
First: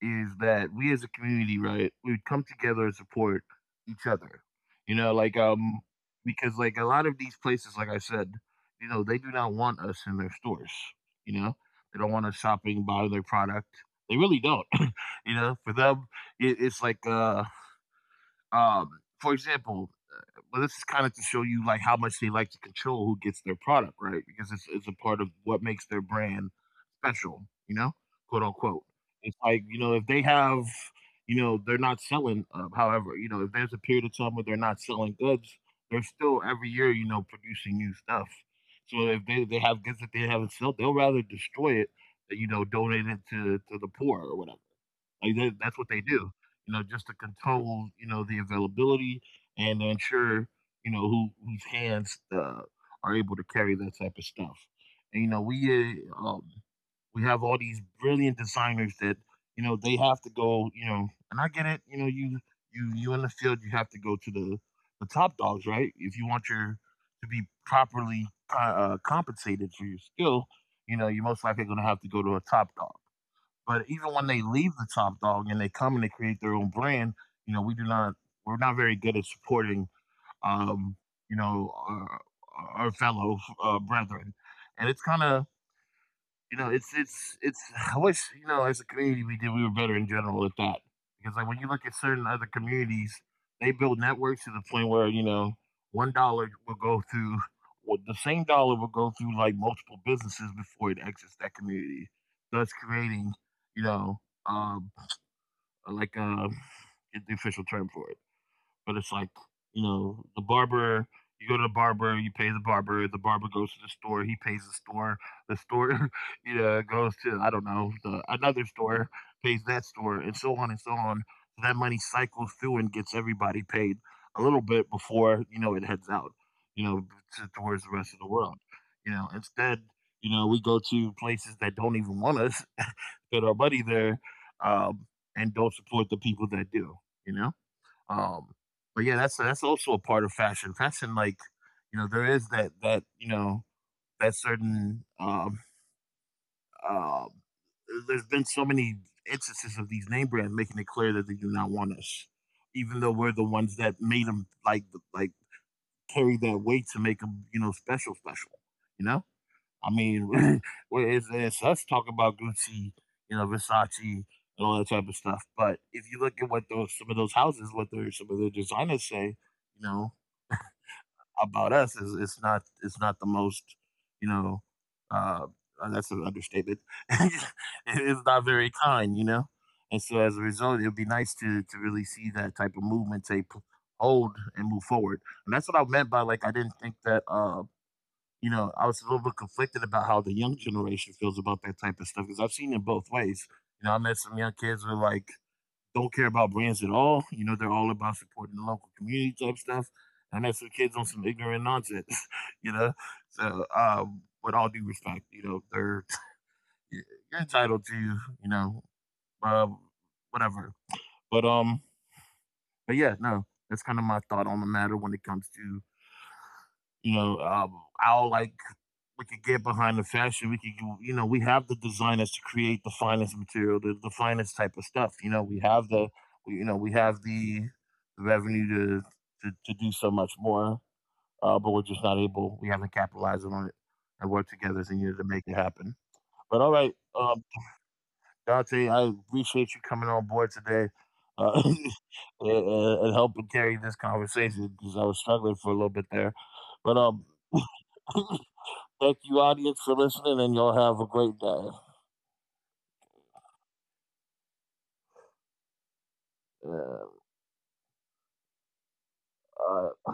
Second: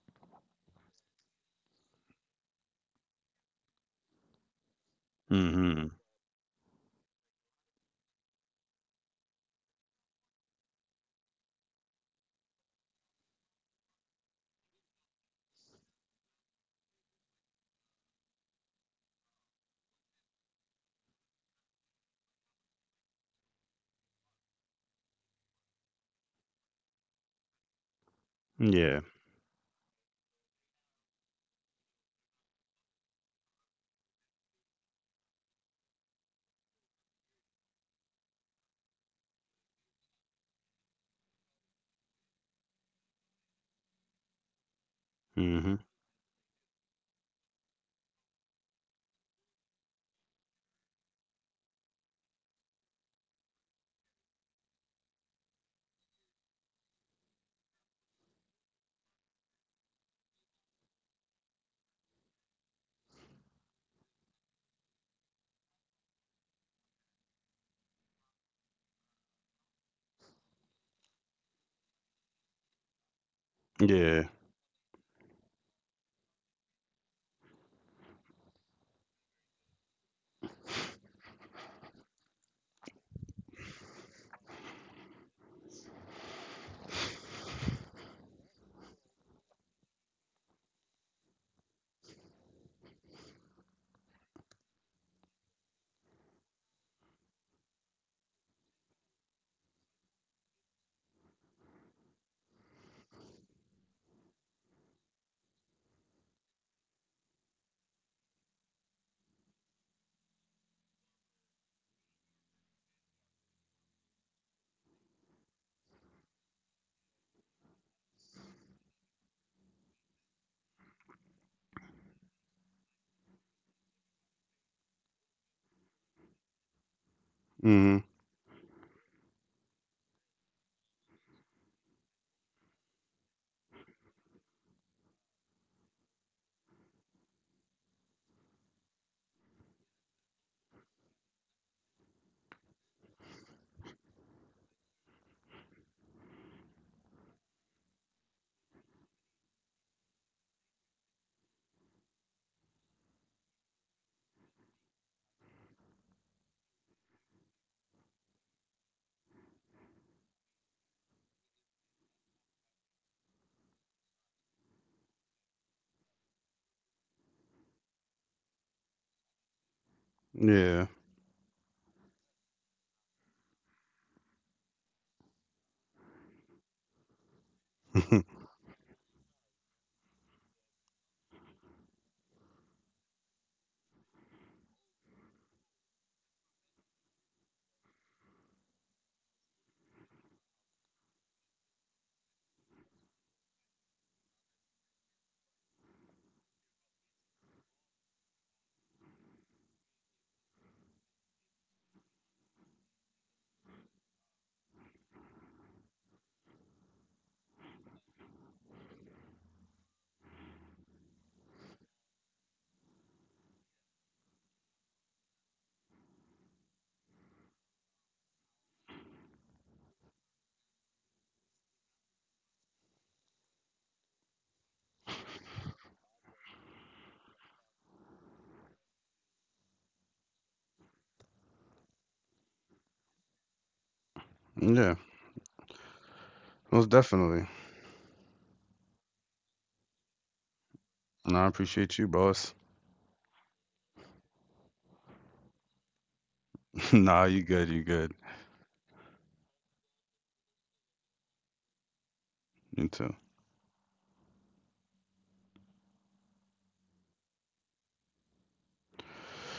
is that we as a community, right, we would come together and support each other. You know, like
Mhm.
because like a lot of these places, like I said, you know, they do not want us in their stores. You know, they don't want us shopping, buying their product. They really don't. you know, for them, it's like um for example, but this is kind of to show you like how much they like to control who gets their product, right? Because it's a part of what makes their brand special, you know, quote unquote.
Yeah.
It's like you know if they have, you know, they're not selling. However, you know, if there's a period of time where they're not selling goods, they're still every year, you know, producing new stuff. So if they have goods that they haven't sold, they'll rather destroy it than you know donate it to the poor or whatever. Like that's
Mhm.
what they do, you know, just to control, you know, the availability and ensure, you know, whose hands are able to carry that type of stuff. And you know, we have all these brilliant designers that you know they have to go, you know, and I get it, you know, you in the field, you have to go to the top dogs, right? If you want your to be properly compensated for your skill, you know, you're most likely going to have to go to a top dog. But even
Yeah.
when they leave the top dog and they come and they create their own brand, you know, we're not very good at supporting, um, you know, our fellow brethren, and it's kind of you know, it's. I wish, you know, as a community, we were better in general at that because like when you look at certain other communities, they build networks to the point where $1 will go through, well, the same dollar will go through like multiple businesses before it exits that community, thus creating you know um like um get the official term for it. But it's like, you know, the barber, you go to the barber, you pay the barber goes to the store, he pays the store, you know, goes to, I don't know, another store, pays that store, and so on and so on. So that money cycles through and gets everybody paid a little bit before, you know, it heads out, you know, towards
Mhm.
the rest of the world. You know, instead, you know, we go to places that don't even want us, put our money there, um, and don't support the people that do, you know? Um, but yeah, that's also a part of fashion. Fashion, like you know, there is that you know that certain uh, there's been so many instances of these name brands making it clear that they do not want us, even though we're the ones that made them like like carry that weight to make them you know special. You know. I mean, well, it's us talking about Gucci, you know, Versace, and all that type of stuff. But if you look at what those some of those houses, what their some of their designers say, you know,
Yeah.
about us is it's not the most, you know, uh, that's an understatement. It's not very kind, you know. And so as a result, it would be nice to really see that type of movement hold and move forward. And that's what I meant by like I didn't think that. You know, I was a little bit conflicted about how the young generation feels about that type of stuff because I've seen it both ways. You know, I met some young kids who are like don't care about brands at all. You know, they're all about supporting the local community type stuff. And I met some kids on some ignorant nonsense. You know, so with all due respect, you know, they're you're entitled to you know uh, whatever. But um, but yeah, no, that's kind of my thought on the matter when it comes to you know I'll like we could get behind the fashion. We could, you know, we have the designers to create the finest material, the finest type of stuff. You know, we have you know, we have the revenue to, to do so much more. But we're just not able. We haven't capitalized on it and worked together as a
Yeah.
unit to make it happen. But all right,
Most
um,
definitely.
Dante, I appreciate you coming on board today.
No, I
Uh,
appreciate you, boss.
and helping carry this conversation because I was struggling for a little bit there, but
Nah, you good, you good.
thank you, audience, for listening, and y'all have a great day.
You too.
And I